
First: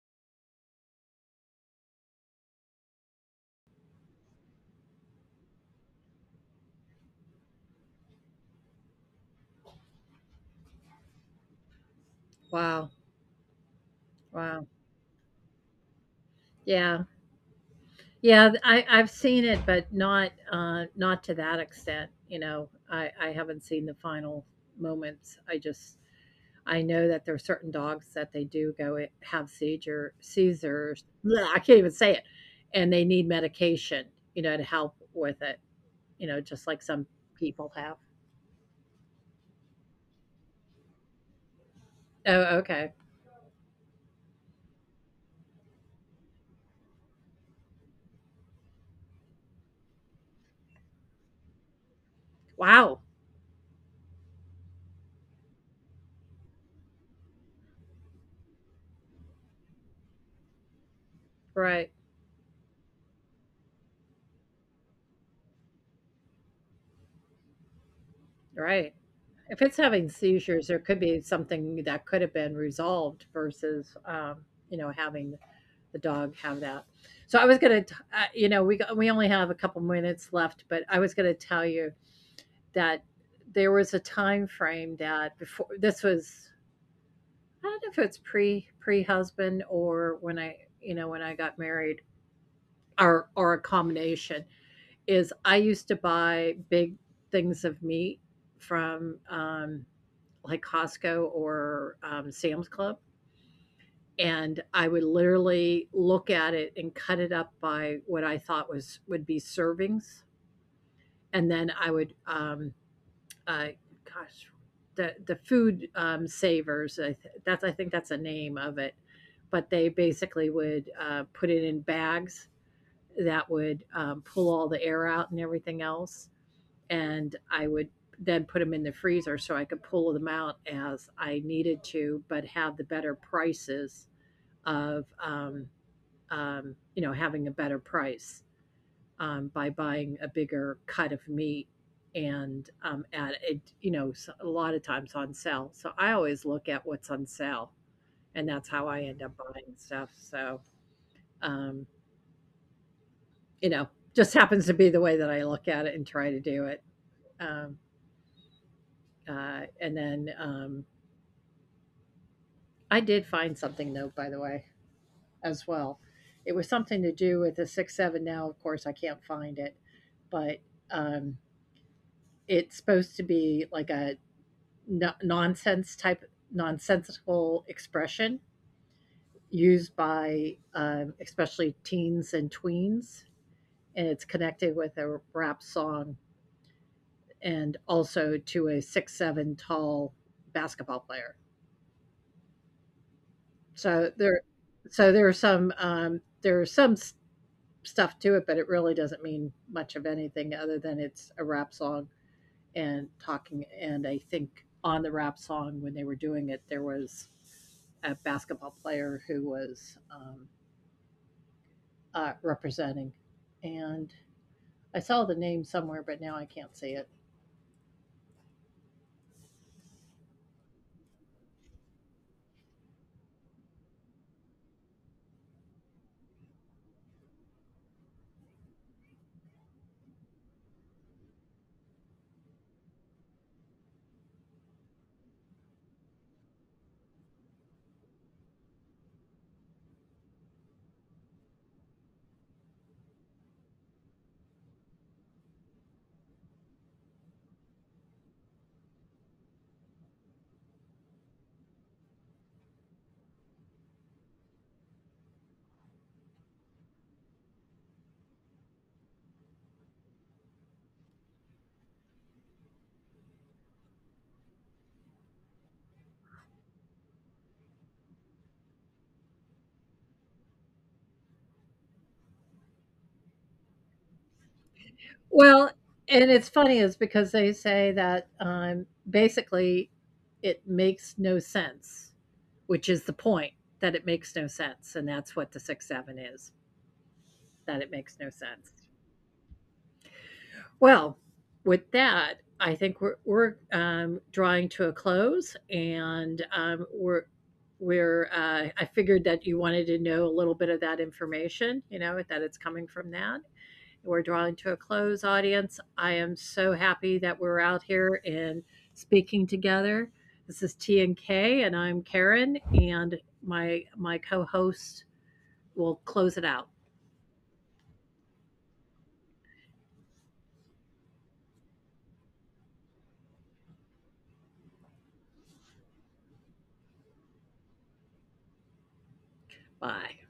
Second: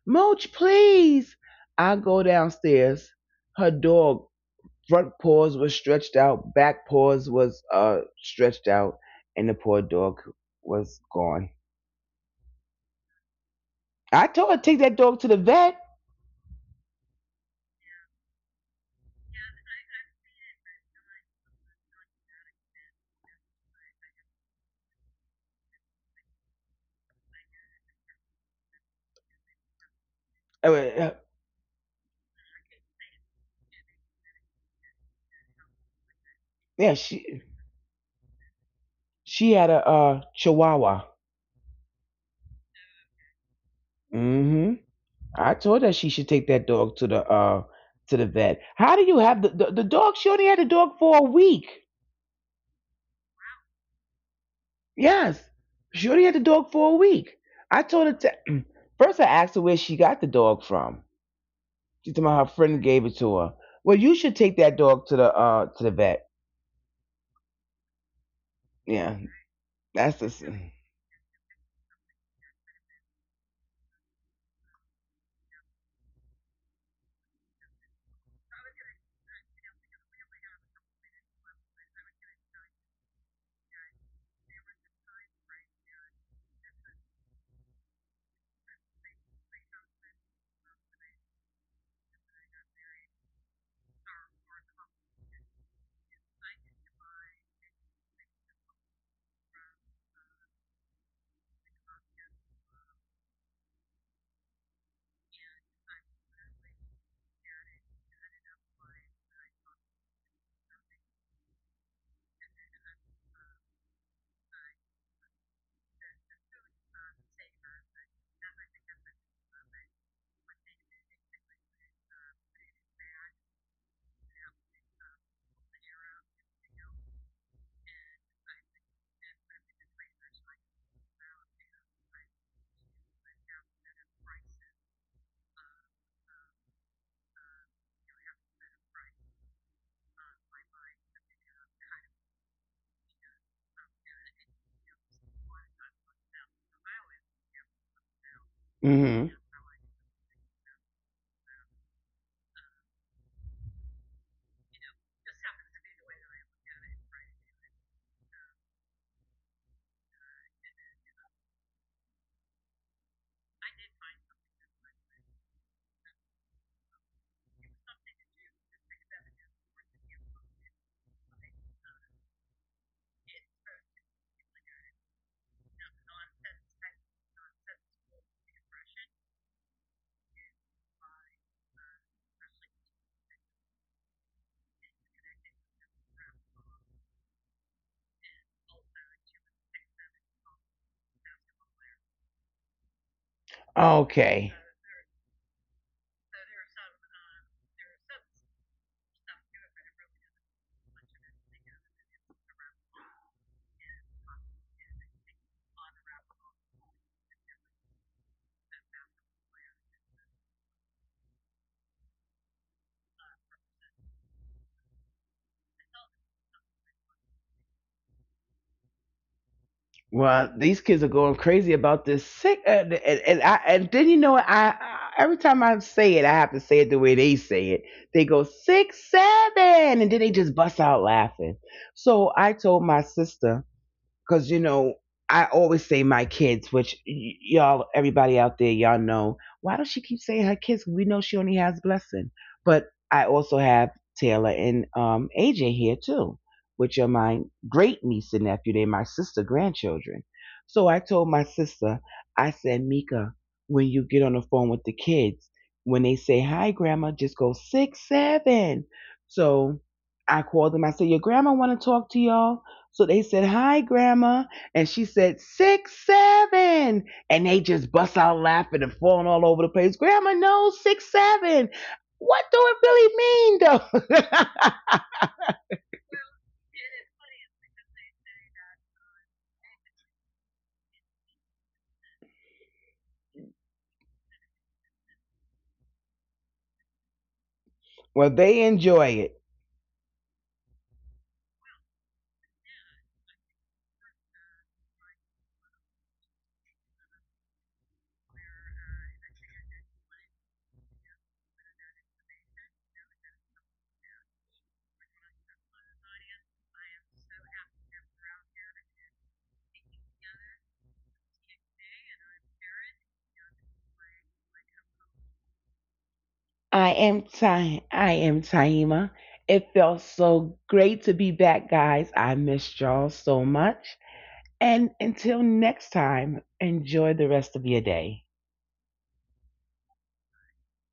S2: Mooch, please. I go downstairs, her dog, front paws was stretched out, back paws was uh stretched out, and the poor dog was gone.
S1: Wow,
S2: I told her,
S1: wow.
S2: take that dog to the vet.
S1: Yeah, yeah. th- I I've seen it, but not, uh, not to that extent. You know, I I haven't seen the final moments. I just I know that there are certain dogs that they do go i- have seizure
S2: uh, uh,
S1: seizures. Bleh, I can't even say it, and they need medication. You know, to help with it. You know, just like
S2: yeah,
S1: some
S2: she
S1: people have.
S2: she had a uh, Chihuahua.
S1: Oh, okay.
S2: Hmm. I told her she should take that dog to the uh to the vet. How do you have the the, the dog? She only had the dog for a week.
S1: Wow.
S2: Yes, she only had the dog for a week. I told her to. First, I asked her where she got the dog from.
S1: Right.
S2: She told me her friend gave it to her. Well, you should take that dog to the uh to the vet.
S1: Right.
S2: Yeah,
S1: If it's having
S2: that's the.
S1: seizures, there could be something that could have been resolved versus, um, you know, having the dog have that. So I was gonna, uh, you know, we got, we only have a couple minutes left, but I was gonna tell you that there was a time frame that before this was. I don't know if it's pre pre husband or when I, you know, when I got married or or a combination. Is I used to buy big things of meat from um, like Costco or um, Sam's Club. And I would literally look at it and cut it up by what I thought was would be servings, and then I would, um, uh, gosh, the the food um, savers. I th- that's, I think, that's a name of it, but they basically would uh, put it in bags that would um, pull all the air out and everything else, and I would then put them in the freezer so I could pull them out as I needed to, but have the better prices of, um, um, you know, having a better price um, by buying a bigger cut of meat and, um, at it, you know, s- a lot of times on sale. So I always look at what's on sale, and that's how I end up
S2: Mm-hmm.
S1: buying stuff. So, um, you know, just happens to be the way that I look at it and try to do it. Um, uh, and then, um, I did find something, though, by the way, as well. It was something to do with the six seven. Now, of course, I can't find it, but um, it's supposed to be like a n- nonsense type, nonsensical expression used by, um, especially teens and tweens, and it's connected with a rap song and also to a six seven tall basketball player.
S2: Okay.
S1: So there, so there are some, um, there are some stuff to it, but it really doesn't mean much of anything other than it's a rap song and talking. And I think on the rap song, when they were doing it, there was a basketball player who was um, uh, representing. And I saw the name somewhere, but now I can't see it.
S2: Well, these kids are going crazy about this sick, uh, and, and I and then you know what? I, I, every time I say it, I have to say it the way they say it. They go six seven, and then they just bust out laughing. So I told my sister, because, you know, I always say my kids, which, y- y'all, everybody out there, y'all know, why does she keep saying her kids, we know she only has Blessing, but I also have Taylor and um, AJ here too, which are my great niece and nephew, they're my sister grandchildren. So I told my sister, I said, Mika, when you get on the phone with the kids, when they say hi Grandma, just go six seven. So I called them, I said, your grandma want to talk to y'all. So they said, Hi, Grandma. And she said, Six, seven. And they just bust out laughing and falling all over the place. Grandma knows six, seven. What do it really mean, though?
S1: Well, and it's funny is because they say that, um, basically it makes no sense, which is the point that it makes no sense. And that's what the sixth seven is,
S2: Well,
S1: that it
S2: they
S1: makes no
S2: enjoy
S1: sense.
S2: it.
S1: Well, with that, I think we're we're, um, drawing to a close, and, um, we're we're, uh I figured that you wanted to know a little bit of that information, you know, that it's coming from that. We're drawing to a close, audience. I am so happy that we're out here and speaking together. This is T and K, and I'm Karen, and my my co-host will
S2: I
S1: close it
S2: am
S1: out.
S2: Ty. I am Taima. It felt so great to be back, guys. I missed y'all so much. And until next time, enjoy the rest of your day.
S1: Bye.